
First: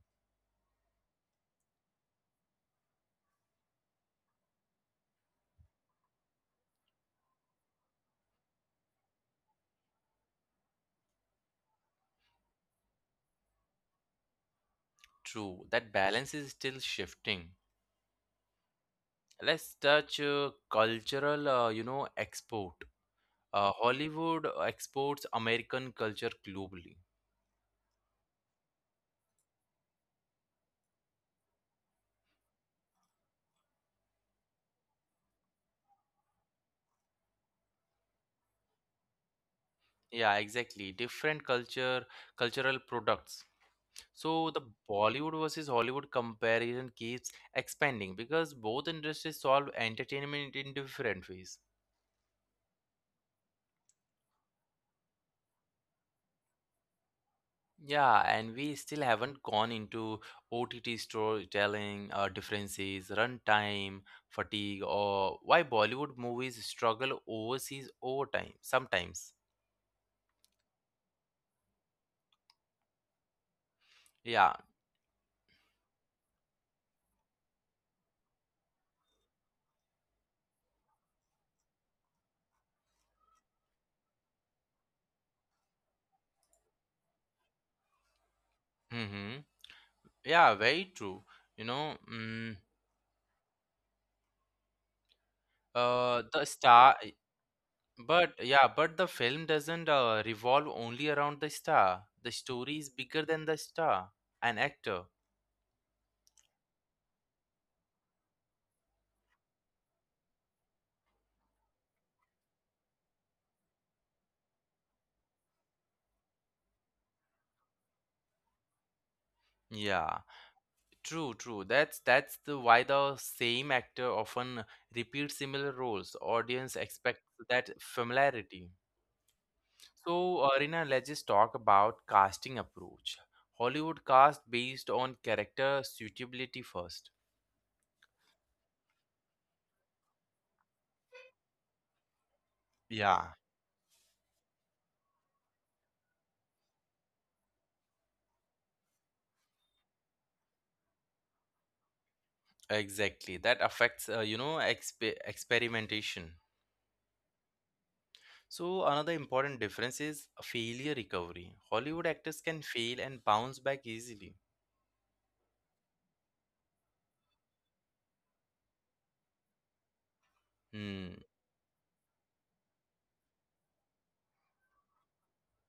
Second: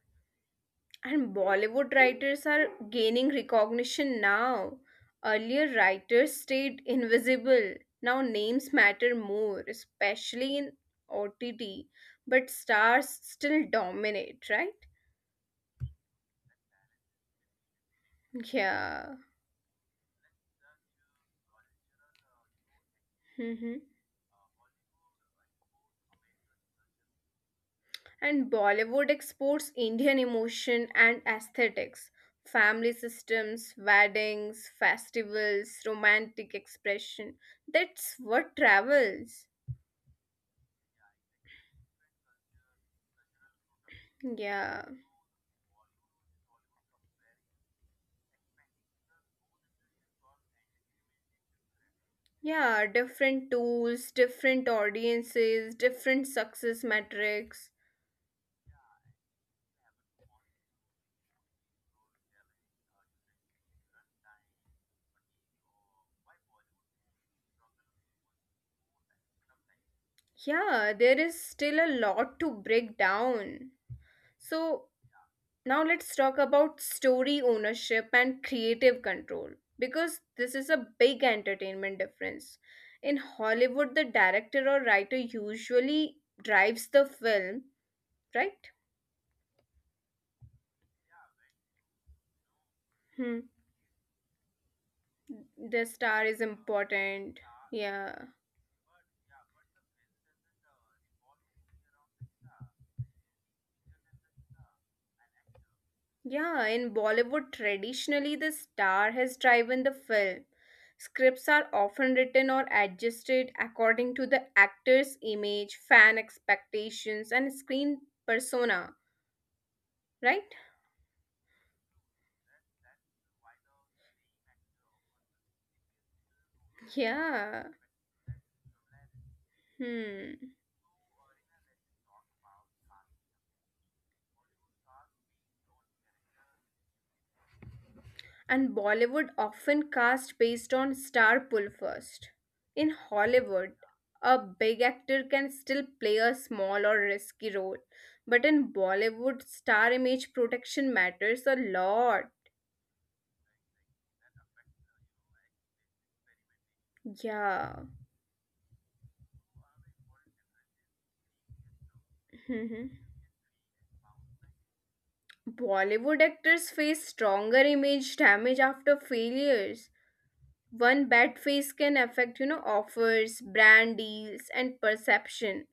And Bollywood writers are gaining recognition now. Earlier, writers stayed invisible. Now, names matter more, especially in OTT, but stars still dominate, right? True, that balance is still shifting. Yeah. Let's touch cultural you know export. Hmm. Hollywood exports American culture globally. And Bollywood exports Indian emotion and aesthetics, family systems, weddings, festivals, romantic expression. That's what travels. Yeah, exactly, different culture cultural products. So the Yeah. Bollywood versus Hollywood comparison keeps expanding because both industries solve entertainment in different ways. Yeah, different tools, different audiences, different success metrics. Yeah, and we still haven't gone into OTT storytelling, differences, runtime, fatigue, or why Bollywood movies struggle overseas over time sometimes. Yeah, there is still a lot to break down. Yeah. So, now let's talk about story ownership and creative control because this is a big entertainment difference. In Hollywood, the director or writer usually drives the film, right? Mm-hmm. Yeah, very true. You know, Hmm. The star is the star, important. Yeah. but yeah, but the film doesn't revolve only around the star. The story is bigger than the star, an actor. Yeah, in Bollywood, traditionally, the star has driven the film. Scripts are often written or adjusted according to the actor's image, fan expectations, and screen persona, Yeah. right? True, true. That's the why the same actor often repeats similar roles. Audience expects that Yeah. familiarity. So, Hmm. Rina, let's just talk about casting approach. Hollywood cast based on character suitability first. And Bollywood often cast based on star pull first. In Yeah, Hollywood, a big actor can still play a small or risky role. But in Bollywood, star image protection matters a lot. exactly. That affects, you know, experimentation. Yeah. So another important difference is failure recovery. Hollywood actors can Hmm. fail and bounce back easily. Bollywood actors face stronger image damage after failures. One Hmm. bad face can affect, offers, brand deals, and perception.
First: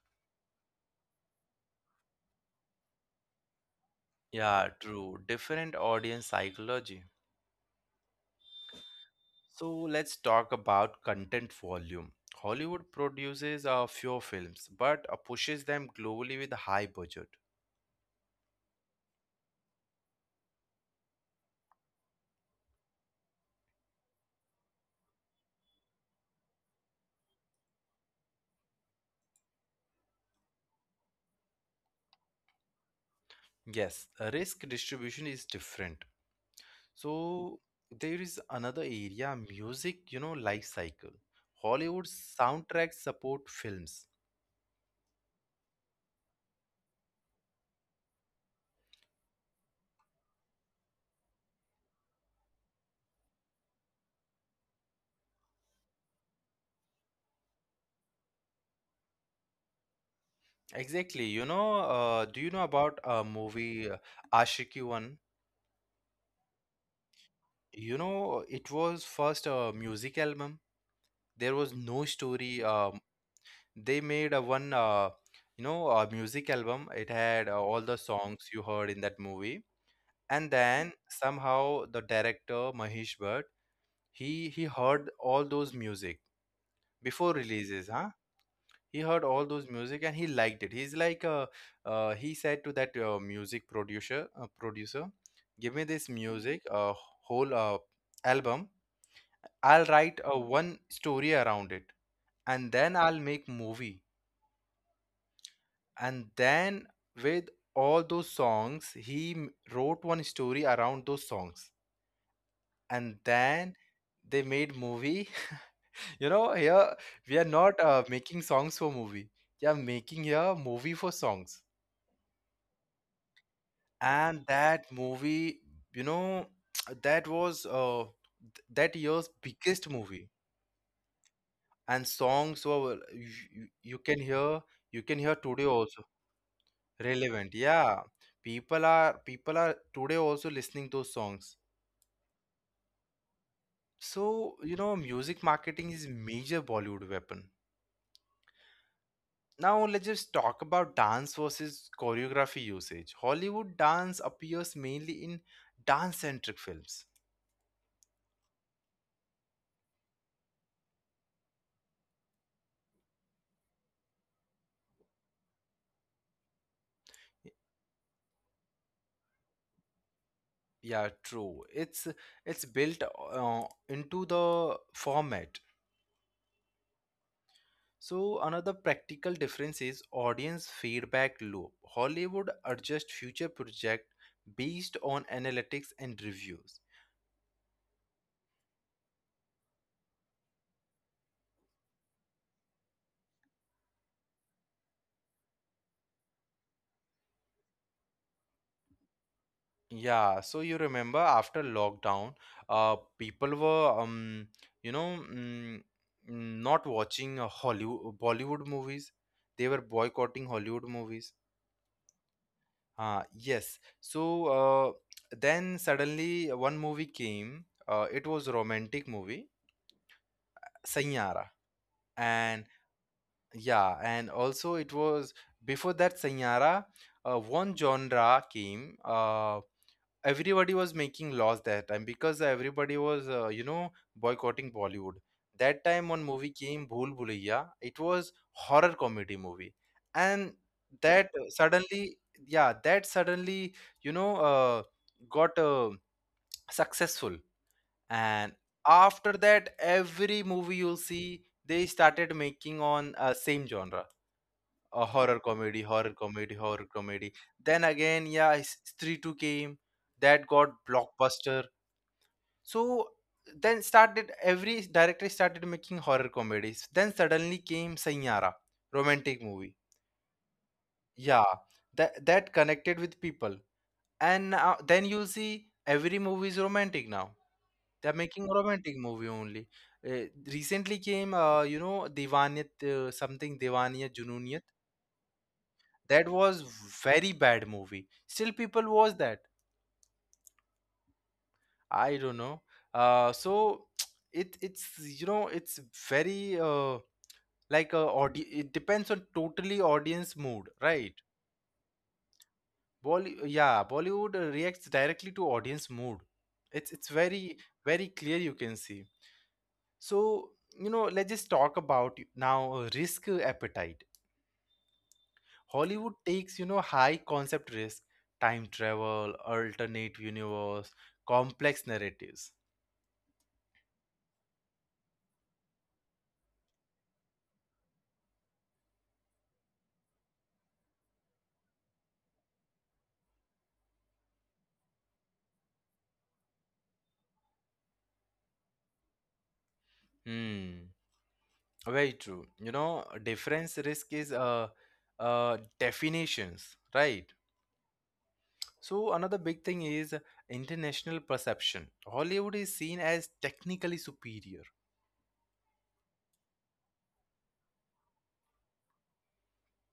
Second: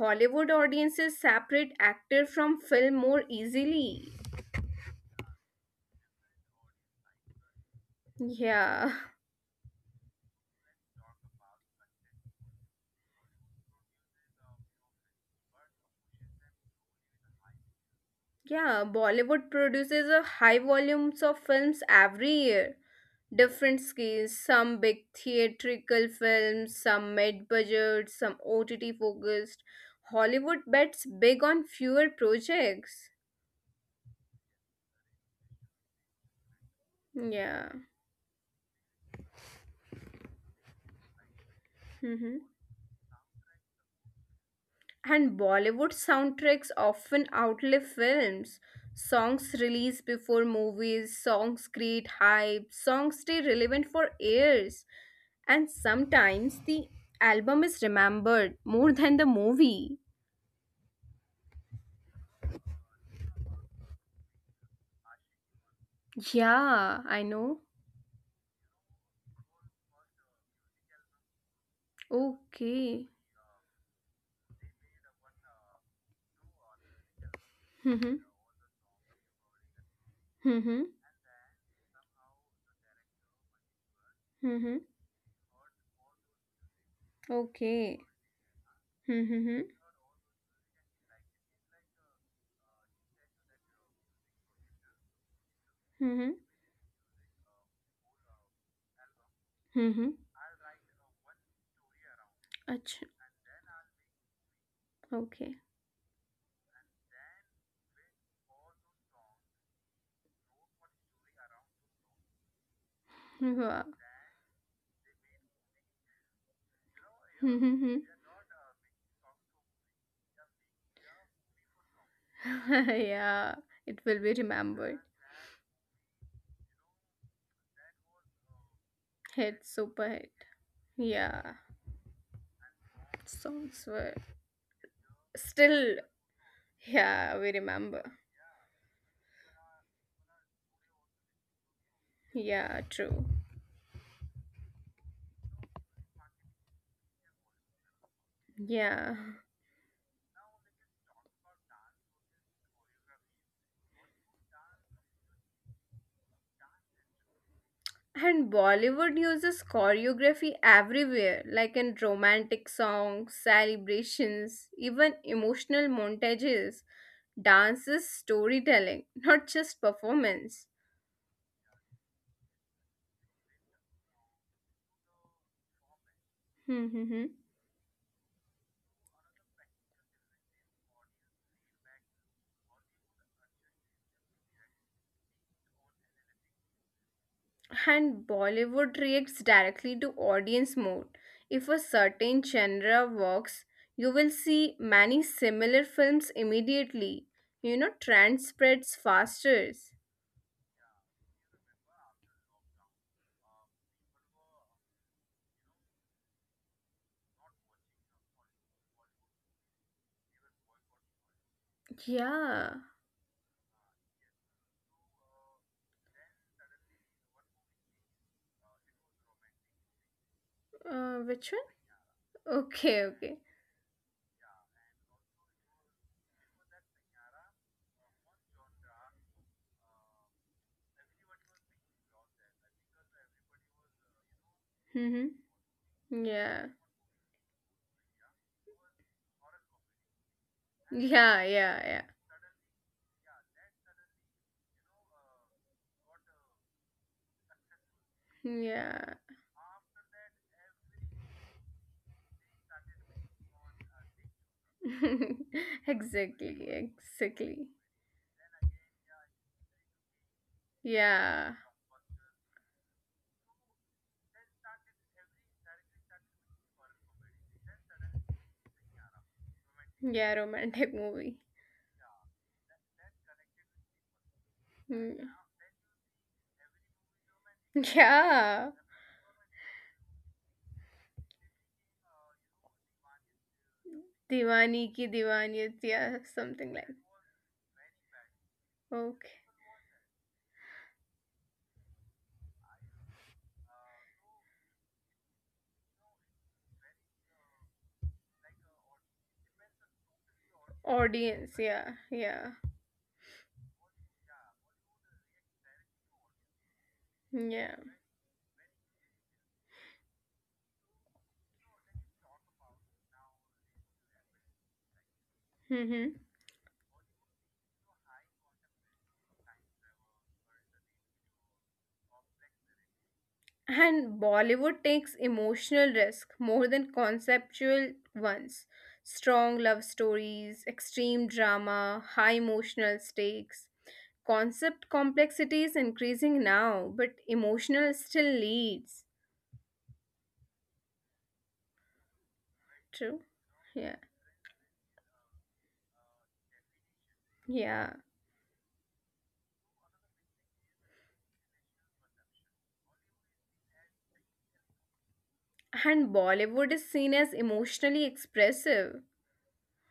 Hollywood audiences separate actor from film more easily. Yeah, true. Different audience psychology. Yeah. So let's talk about content volume. Hollywood produces a few films but pushes them globally with a high budget. Yeah, Bollywood produces a high volumes of films every year. Different scales, some big theatrical films, some mid-budget, some OTT focused. Hollywood bets big on fewer projects. Yes, risk distribution is different. So Yeah. there is another area, music, you know, life cycle. Hollywood soundtracks support films. And Bollywood soundtracks often outlive films. Songs released before movies, songs create hype, songs stay relevant for years. And sometimes the album is remembered more than the movie. Exactly, you know, do you know about a movie Ashiki One? Yeah, I know. You know, it was first a music album. There was no story, Okay. they made a one, you know, a music album. It had all the Mm-hmm. songs you heard in that movie. And Mm-hmm. then somehow the director Mahesh Bhatt, he Mm-hmm. heard all those music before releases, Okay. huh? He heard all those Mm-hmm. music and he liked it. He's like, he said to that music producer, producer, give me this Mm-hmm. music, whole album. I'll write Mm-hmm. a one story around it, and then Ach- I'll make movie, okay. and then with all those songs he wrote one story around those songs, and then Yeah. they made movie. You know, here we are not making songs for movie, we are making here movie for songs. yeah, it will be And that remembered. movie, you know, that was that year's Hit, biggest super movie, hit. Yeah, and songs were you songs you were can hear, you can hear today still, also, yeah, we relevant. Yeah, remember. people are today also listening those songs. Yeah, true. So you know music marketing is major Bollywood weapon. Yeah. Now let's just talk about dance versus choreography usage. Hollywood dance appears mainly in dance centric films. And Bollywood uses choreography everywhere, like in romantic songs, celebrations, even emotional montages, dances, storytelling, not just performance. Yeah, true. It's built into the format. So another practical difference is audience feedback loop. Hollywood adjust future project based on analytics and reviews. And Bollywood reacts directly to audience mood. If a certain genre works, you will see many similar films immediately. Trend spreads faster. Yeah, so you remember after lockdown, people were you know, not watching Hollywood Bollywood movies. They were boycotting Hollywood movies. Yeah. Yes. So then suddenly one movie came. It was romantic movie, Which Sanyara. one? And Okay, okay. yeah, and also it was before that Sanyara, one genre came. Everybody was making laws that time because everybody was you know boycotting Bollywood. Mm-hmm. That time one movie Yeah. came, Bhool Bhulaiya. It was horror comedy movie. And that Yeah, yeah, suddenly yeah that suddenly you know got successful. And yeah. after that every movie you'll see they started making on same genre, a Yeah. horror comedy, horror comedy, Exactly, horror comedy. exactly. Then again, yeah, Stree 2 came, that got Yeah. blockbuster. So then started every director started making horror comedies. Then suddenly came Sanyara, romantic movie. Yeah, romantic Yeah, movie. that that connected with people. And now, then you Hmm. see every movie is romantic now. They're making Yeah. romantic movie only. Uh, recently came, you know, Divaniyat, something Divaniyat, Junooniyat. Diwani ki Diwaniyat, yeah, That was something like. very bad movie, still people watch Okay. that. I don't know. uh so it's you know it's very like it depends on totally audience mood, right? Audience, yeah, yeah, Yeah, Bollywood reacts directly to audience mood. It's very yeah. very clear you can see. So you know let's just talk about now risk appetite. Hollywood Mm-hmm. takes, you know, high concept risk, time travel, alternate universe, complex narratives. And Bollywood takes emotional risk more than conceptual ones. Strong love stories, extreme drama, high emotional stakes. Concept complexity is increasing now, but emotional still leads. Hmm. Very true. You know, True? difference Yeah. risk is definitions, right? Yeah. So another big thing is international perception. Hollywood is seen as technically superior. And Bollywood is seen as emotionally expressive,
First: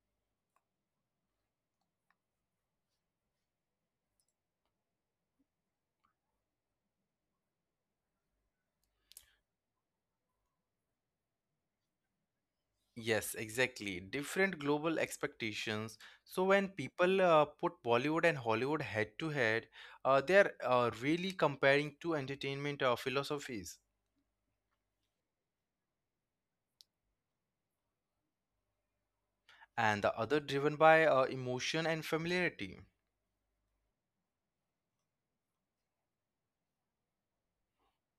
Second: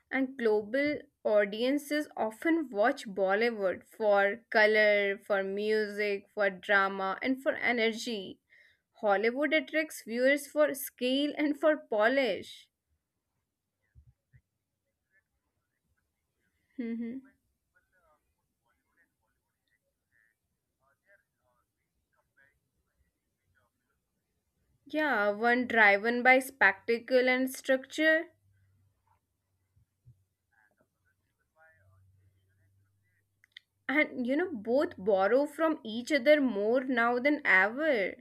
and global audiences often watch Bollywood for color, for music, for drama, and for energy. Hollywood attracts viewers for scale and for polish. Yes, exactly. Different global expectations. So when Hmm. people put Bollywood and Hollywood head to head, they are really comparing two entertainment philosophies, Yeah, one driven by spectacle and structure, and the other driven by emotion and familiarity. and both borrow from each other more now than ever.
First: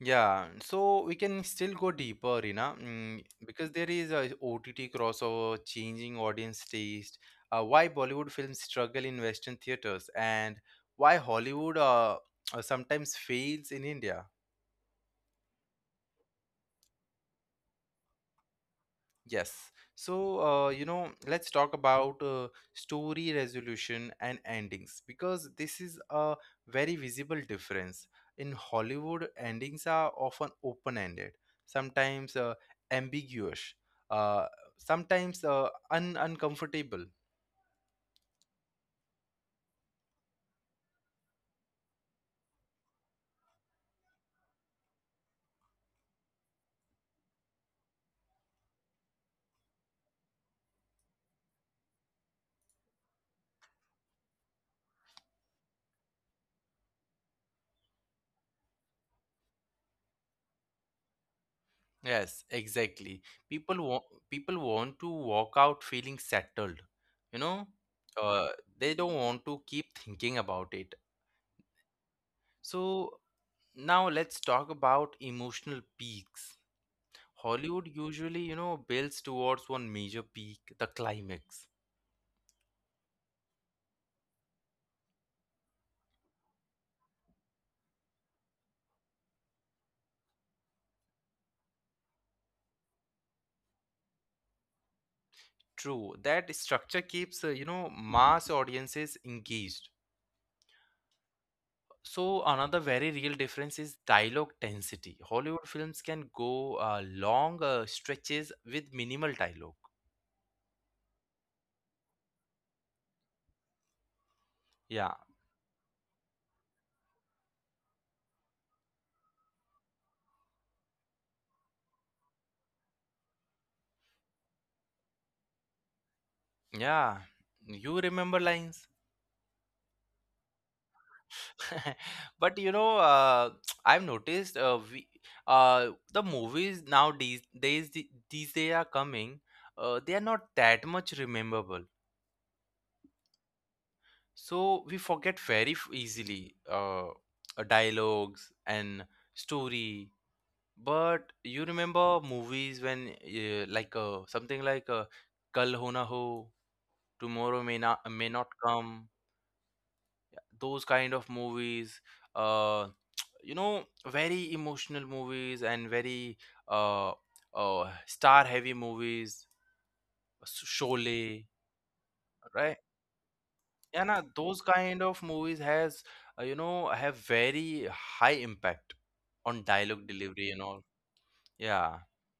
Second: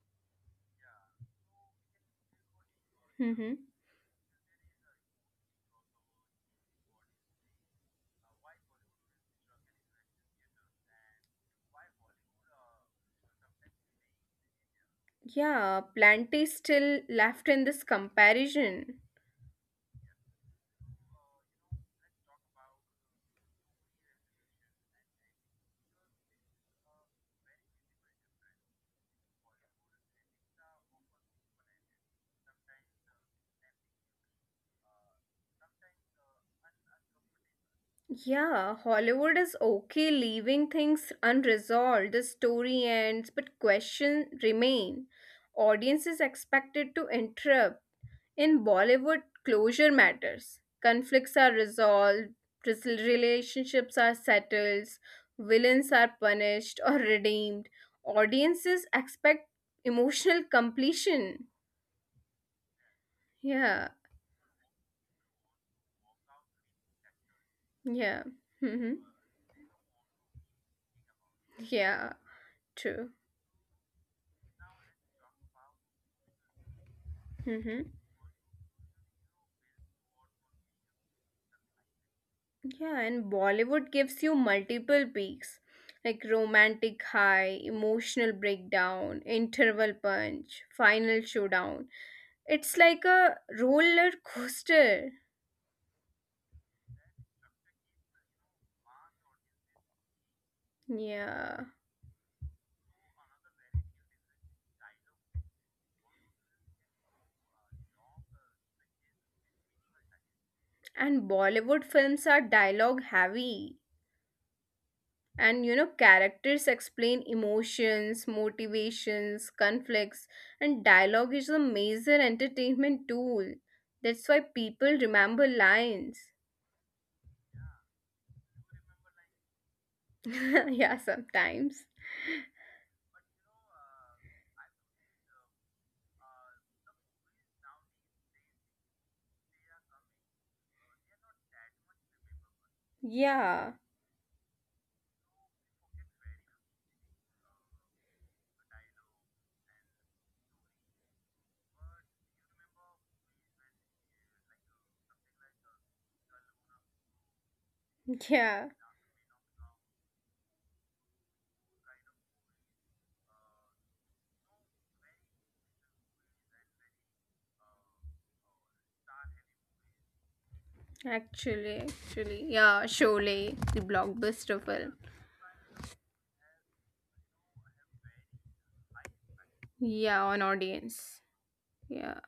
Yeah, so we can still go deeper, you know, Mm-hmm. because there is a OTT crossover, changing audience taste, why Bollywood films struggle in Western theaters, and why Hollywood sometimes fails in India. Yeah, plenty still left in this comparison. Yes. So let's talk about story resolution and endings, because this is a very visible difference. In Hollywood, endings are often open-ended, sometimes ambiguous, uh, sometimes un uncomfortable. Yeah, Hollywood is okay leaving things unresolved. The story ends but questions remain. Audience is expected to interrupt. In Bollywood, closure matters. Conflicts are resolved, relationships are settled, villains are punished or redeemed. Audiences expect emotional completion. Yes, exactly. People Yeah, want people want to walk out feeling settled, you know. yeah. Uh, Hmm. they don't want to keep thinking about it. Yeah, true. So now let's talk about emotional peaks. Hmm. Hollywood usually, you know, builds towards one major peak, the climax. Yeah, and Bollywood gives you multiple peaks like romantic high, emotional breakdown, interval punch, final showdown. It's like a roller coaster. True, that structure keeps, you know, mass audiences engaged. Yeah. So another very real difference is dialogue density. Hollywood films can go long stretches with minimal dialogue. And Bollywood films are dialogue heavy. Yeah, And characters explain emotions, motivations, conflicts, and dialogue is a major entertainment tool. That's why people remember lines. yeah. You remember lines? Yeah, sometimes. But you know I've noticed uh, the movies nowadays these they are coming, they are not that much rememberable. Yeah. So we forget very easily dialogues and story, but you remember movies when something like kal ho na ho, tomorrow may not Yeah. come, those kind of movies, uh you know, very emotional movies and very uh star heavy movies, Sholay, Actually, actually. right? Yeah, Sholay, the Yeah, nah, those blockbuster film. kind of movies has you know, have very high impact on dialogue Yeah, delivery on and all. audience. Yeah, Yeah.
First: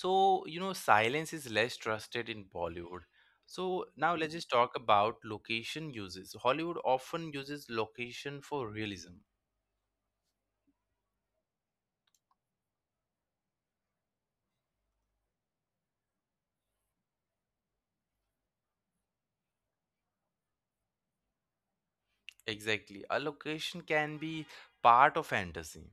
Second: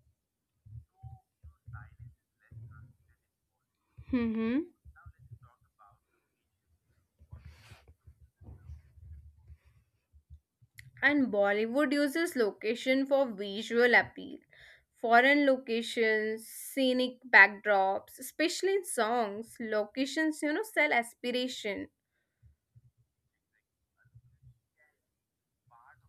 so you know silence is less trusted in Bollywood. So now let's just Mm-hmm. talk about location uses. Hollywood often uses location for realism. And Bollywood uses location for visual appeal. Foreign locations, scenic backdrops, especially in songs, locations, sell aspiration. Exactly. A location can be part of fantasy.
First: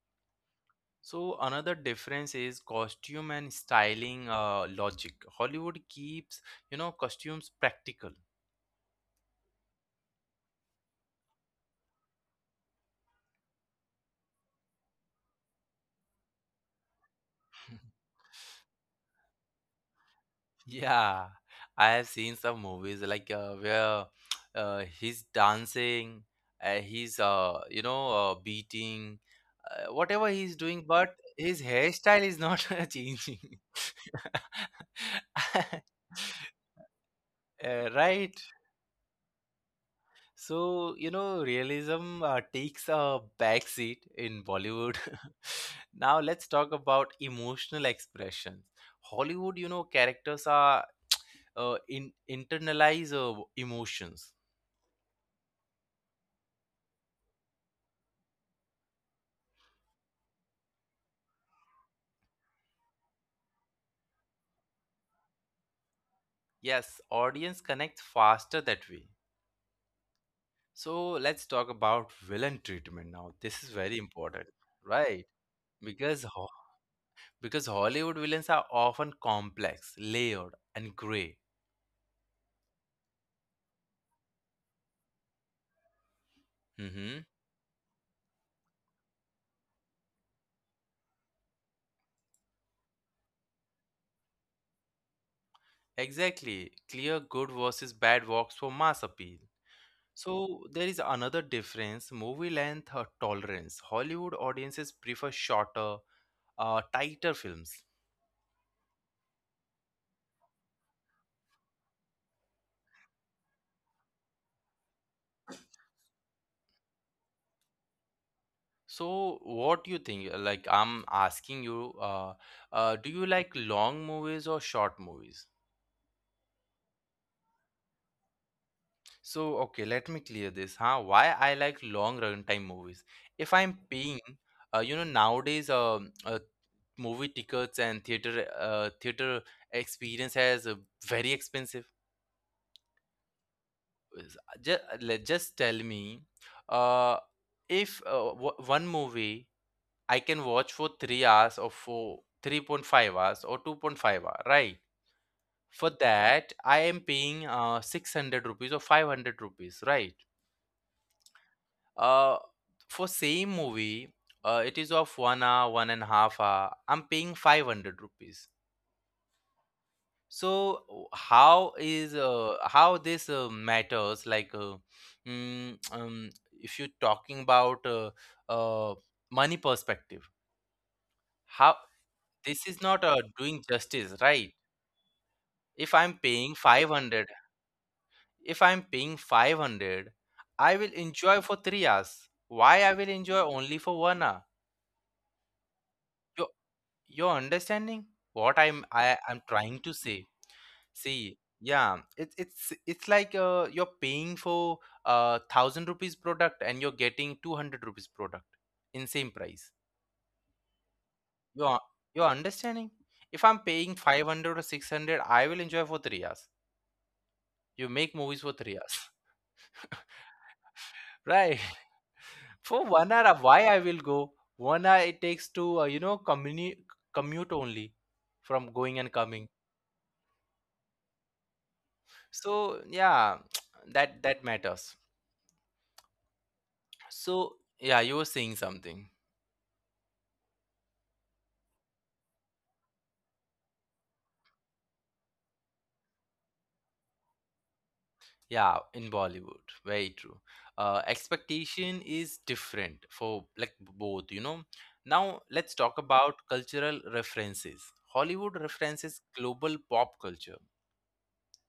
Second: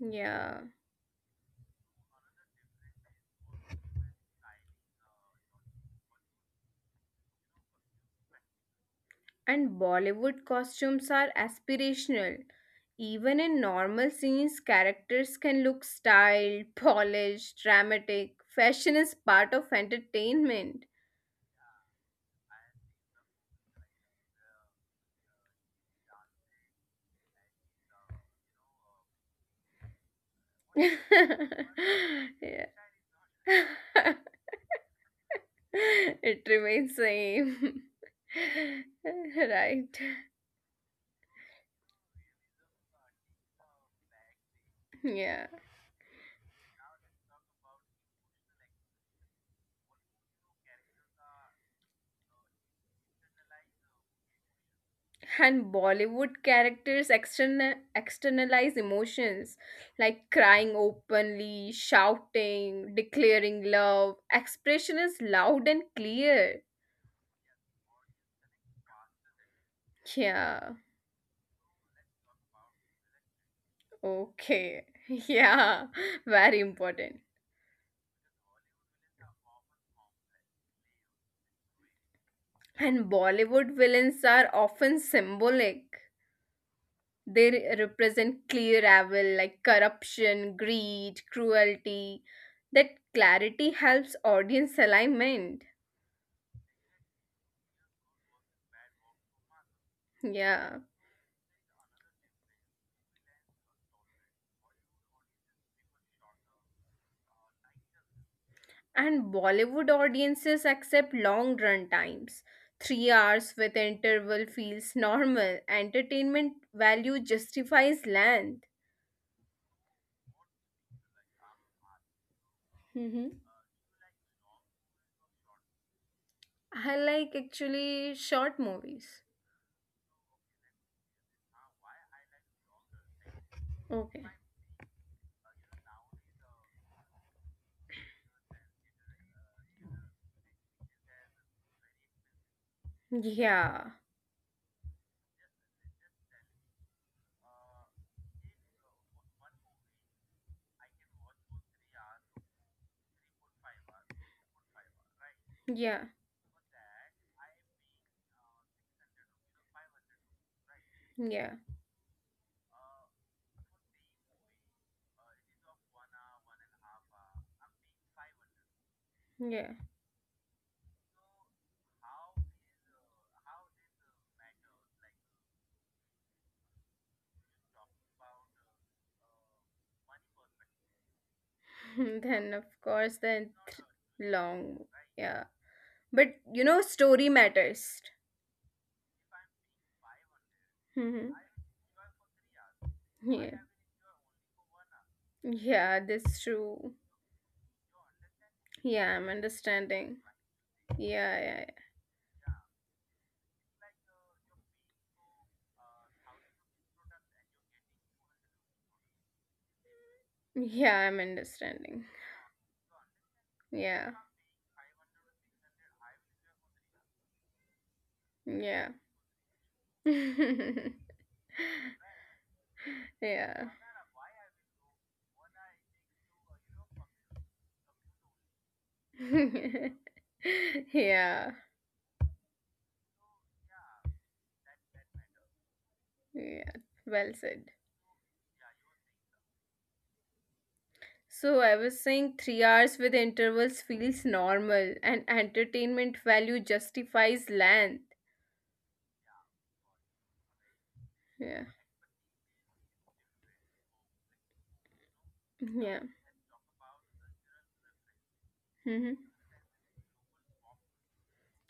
Yeah. So another difference is costume and styling logic. Hollywood keeps, you know, costumes practical. And Bollywood costumes are aspirational. Even in normal scenes, characters can look styled, polished, dramatic. Fashion is part of entertainment. Yeah, I have seen some movies like where he's dancing, he's beating, whatever he's doing, but his hairstyle is Yeah. not changing. It remains same. Right? Right, So, you know, realism takes a backseat in Bollywood. yeah. Now, let's talk about emotional expression. Hollywood, you know, characters are in internalize emotions. And Bollywood characters externalize emotions like crying openly, shouting, declaring love. Expression is loud and clear. Yes, audience connects faster that way. Yeah. So, let's talk about villain treatment now. This is very important, Okay. right? Yeah, Because very ho- important. because Hollywood villains are often complex, layered, and gray. And Bollywood villains are often symbolic. Mm-hmm. They represent clear evil like corruption, greed, cruelty. That clarity helps audience alignment. Exactly. Clear good versus bad works for mass appeal. Yeah. So there is another difference, movie length or tolerance. Hollywood audiences prefer shorter, tighter films. And Bollywood audiences accept long run times. 3 hours with interval feels normal. Entertainment value justifies length. So what do you think? Like I'm asking you, hmm do you like long movies or short movies? I like actually short movies. So okay, let me clear this, huh? Why I like long runtime movies? If I'm Okay. paying, you know, nowadays, movie tickets and theater theater experience as very expensive. Yeah. just, just tell me, uh, if w- one movie I can watch for 3 hours or for 3.5 hours or 2.5 hour, right? For Yeah. that I am paying 600 rupees or 500 rupees, right? Yeah. uh, for same movie, it is of 1 hour one and a half hour, I'm paying 500 rupees. Yeah. So how is how this matters, like mm, um, if you're talking about uh, money perspective, how Then of this is not course the doing justice, right? long, yeah, if but i'm paying story 500 matters. if I'm paying 500, I will Mhm. enjoy for 3 hours. Why I will enjoy Yeah, only for 1 hour? yeah, that's you true. you're understanding what Yeah, I'm I'm trying to understanding. say. Yeah, See, yeah. yeah, it's it's like you're paying for a thousand rupees product and you're getting 200 rupees product in same price. Yeah, yeah, I'm You're understanding. you're understanding? If I'm paying Yeah, 500 or 600, I will enjoy for 3 hours. You make movies for three yeah. hours, right? For 1 hour, Yeah. why I will go? 1 hour it takes to you know, commute only from going and coming. Yeah, So yeah, that matters. yeah, well So, said. yeah, you were saying something. So I was saying 3 hours with intervals feels normal and entertainment value justifies length. Yeah, in Bollywood, very true. Yeah. Expectation is different for like both, you know. Now, let's talk Yeah. about cultural references. Hollywood Hmm. references global pop culture.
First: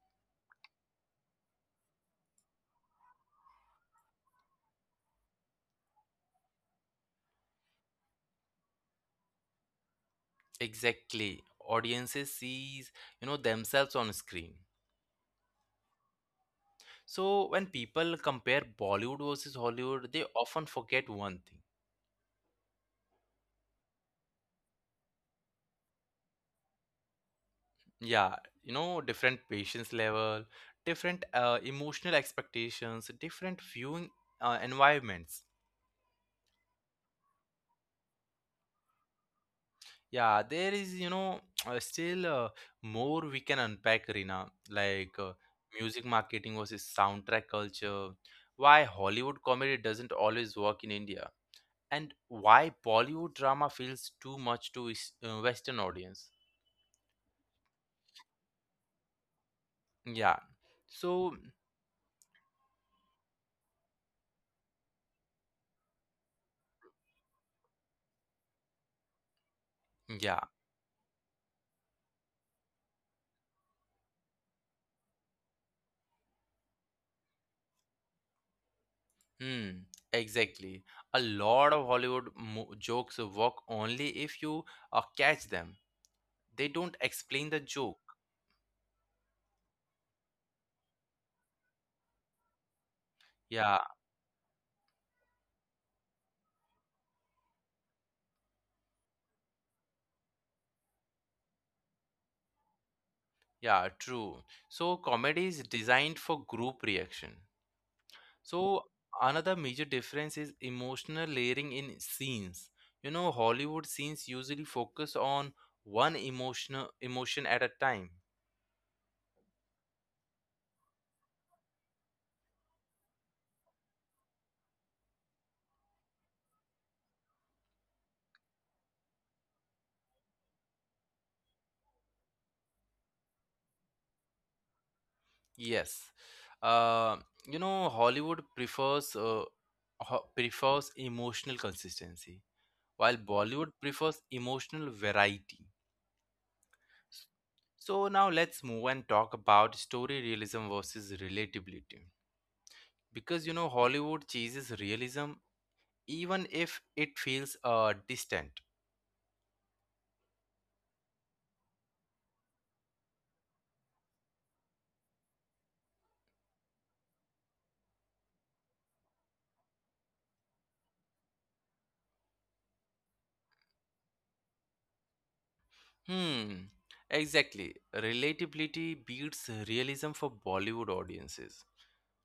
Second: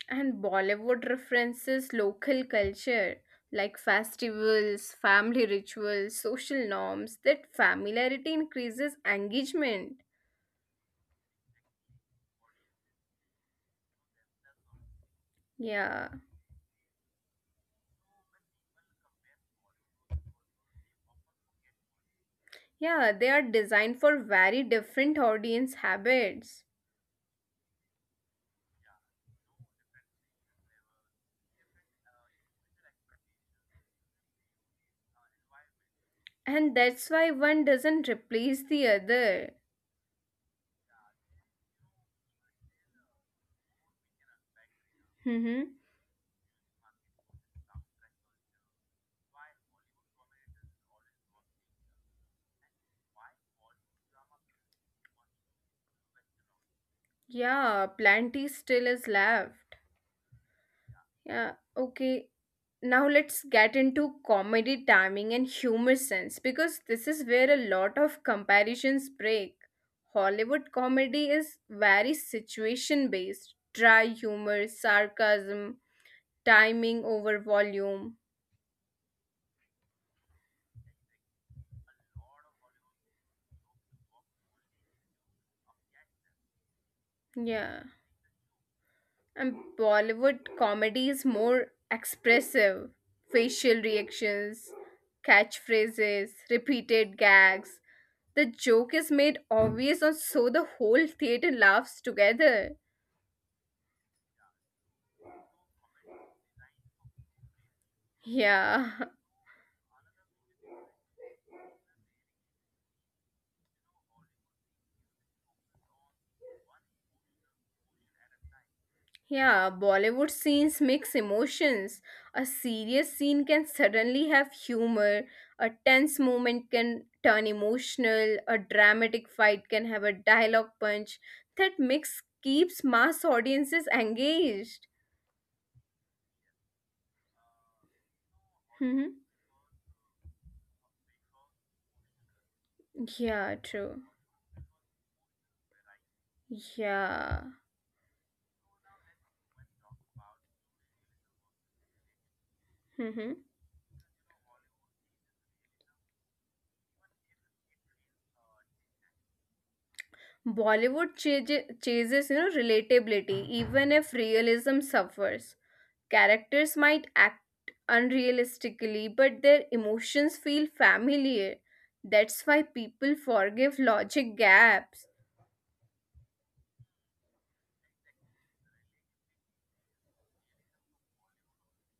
And Bollywood references local culture like festivals, family rituals, social norms. That familiarity increases engagement. Exactly. Audiences sees, you know, themselves on screen. Yeah. So, when people compare Bollywood versus Hollywood, they often forget one thing. Yeah, they are designed for very different audience habits. Yeah, you know, different patience level, different emotional expectations, different viewing environments. And that's why one doesn't replace the other. Yeah, there is, you know, still more we can unpack, Rina, like Mm-hmm. music marketing versus soundtrack culture, why Hollywood comedy doesn't always work in India, and why Bollywood drama feels too much to Western audience. Yeah, plenty still is left. Yeah, so Yeah, okay. Now let's get into comedy timing and humor sense because this is where a lot of comparisons break. yeah. Hollywood comedy is very situation based, dry humor, sarcasm, timing over volume. Hmm, exactly. A lot of Hollywood jokes work only if you catch them. They don't explain the Yeah. joke. And Bollywood comedy is more expressive. Yeah, Facial reactions, catchphrases, repeated gags. The joke is made obvious, and so the whole theater laughs together. yeah, true. So comedy is designed for group reaction. So Yeah. another major difference is emotional layering in scenes. You know, Hollywood scenes usually focus on one emotional emotion at a time. Yeah, Bollywood scenes mix emotions. A serious scene can suddenly have humor, a tense moment can turn emotional, a dramatic fight can have a dialogue punch. That mix keeps mass audiences engaged. Yes. Uh, you know, Hollywood prefers Hmm. Prefers emotional consistency, while Bollywood Yeah, prefers true. emotional variety. Yeah. So now let's move and talk about story realism versus relatability. Because you hmm know, Hollywood chases realism even if it feels distant. Bollywood chases, relatability, even if realism suffers. Characters might act unrealistically, but their emotions feel familiar. That's why people forgive logic gaps. Hmm, exactly. Relatability beats realism for Bollywood audiences.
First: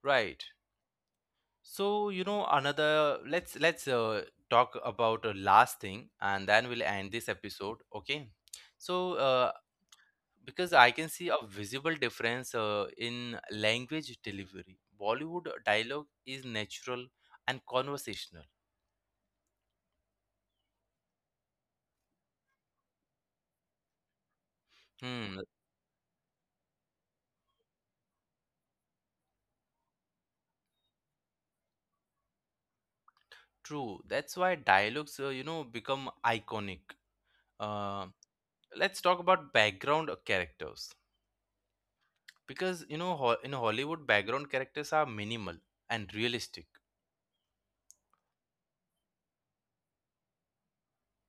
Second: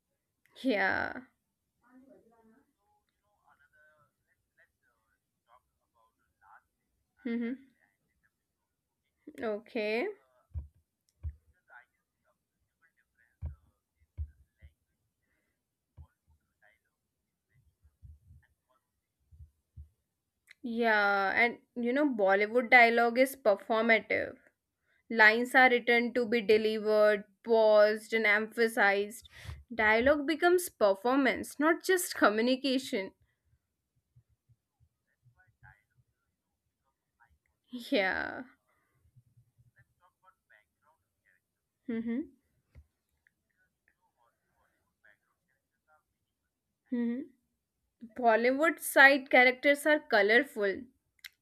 Right. Yeah. So, you know, another let's talk about a last thing and then we'll end this Hmm. episode, okay? So, Okay. because I can see a visible difference in language delivery. Bollywood dialogue is natural and conversational. Yeah, and Bollywood dialogue is performative. Hmm, Lines are written to be delivered, paused, and emphasized. Dialogue becomes performance, not just communication. true. That's why dialogues, you know, become iconic. Uh, Yeah. let's talk about background characters. Mm-hmm. Because, you know, ho in Hollywood, background characters are minimal and realistic. Mm-hmm. Bollywood side characters are colorful,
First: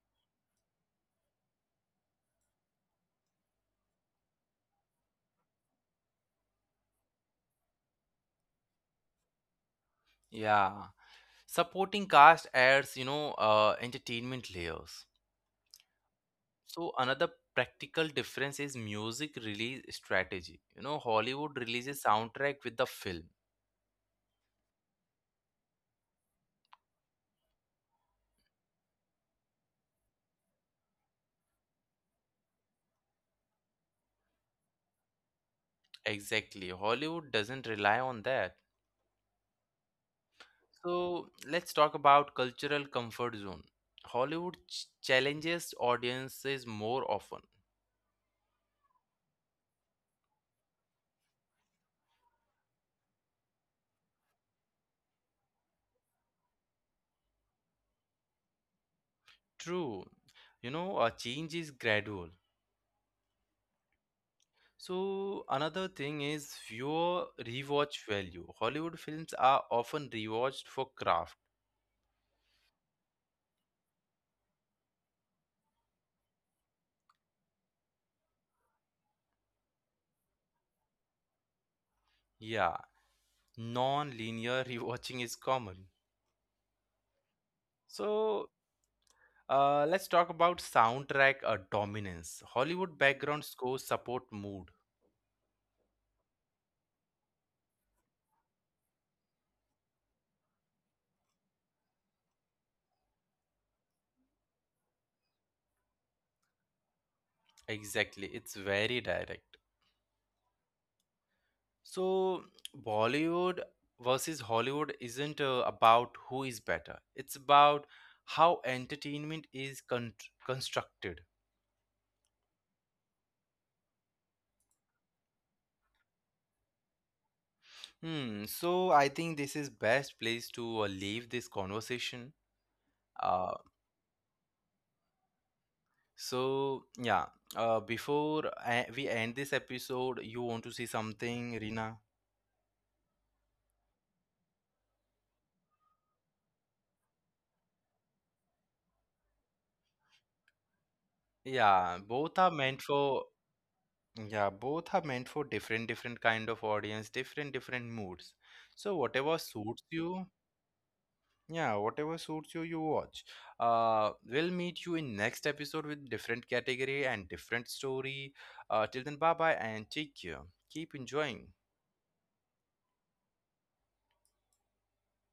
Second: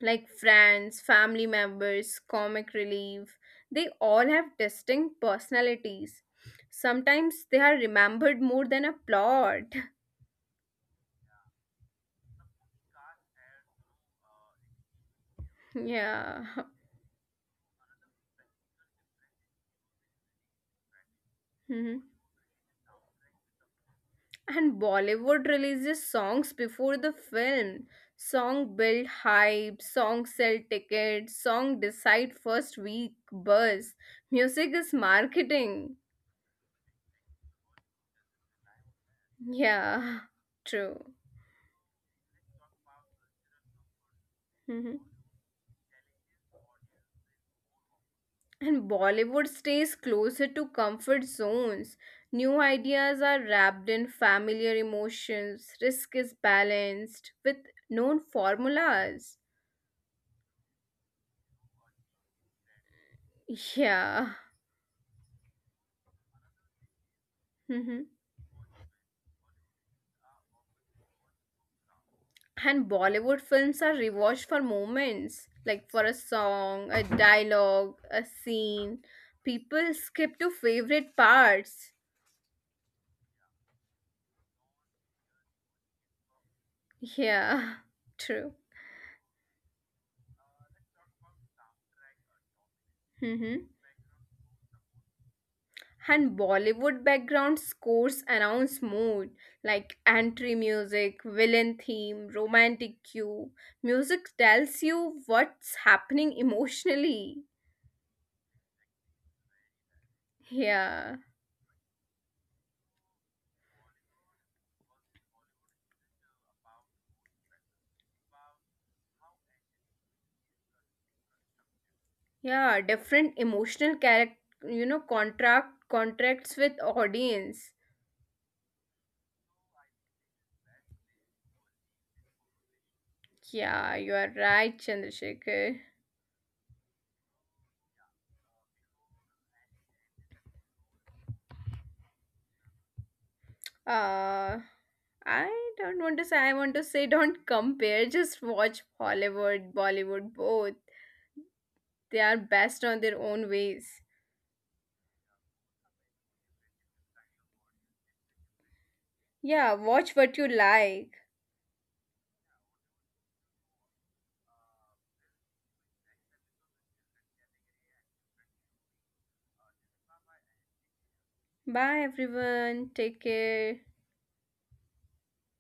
like friends, family members, comic relief. They all have distinct personalities. Sometimes they are remembered more than a plot. Yeah, supporting cast adds, you know, entertainment layers. Yeah. So another practical difference is music release strategy. You know, Hollywood Mhm. releases soundtrack with the film. And Bollywood releases songs before the film. Song build hype, song sell tickets, song decide first week buzz. Music is marketing. Exactly. Hollywood doesn't rely on that. Yeah, true. So let's talk about cultural comfort zone. Hollywood Mhm. challenges audiences more often. And Bollywood stays closer to comfort zones. New ideas are wrapped in familiar emotions. Risk is balanced with known formulas. True. You know, a change is gradual. Yeah. So another thing is your rewatch Mhm. value. Hollywood films are often rewatched for craft. And Bollywood films are rewatched for moments, like for a song, a dialogue, a scene. People skip to favorite parts. Yeah, non-linear rewatching is common. Yeah, true. So let's talk about soundtrack dominance. Hollywood background Mm-hmm. scores support mood. And Bollywood background scores announce mood like entry music, villain theme, romantic cue. Music tells you what's happening emotionally. Exactly, it's very direct. Yeah, So Bollywood versus Hollywood isn't about who is better. It's about how entertainment is constructed. yeah, different emotional character, contracts with audience. Hmm. So I think this is best place to leave this conversation. Uh, Yeah, you are right, Chandrasekhar. so yeah. Before we end this episode, you want to see something, Rina? Uh, I don't want to say. I want to say, don't compare. Just watch Hollywood, Bollywood, both. Yeah. They are Both are best meant on their for own ways. Yeah. Both are meant for different different kind of audience, different different moods. So whatever Yeah, suits watch what you, you like. yeah, whatever suits you, you watch. We'll meet you in next episode with different category and different story. Till then, bye bye and take care. Keep enjoying. Bye everyone. Take care.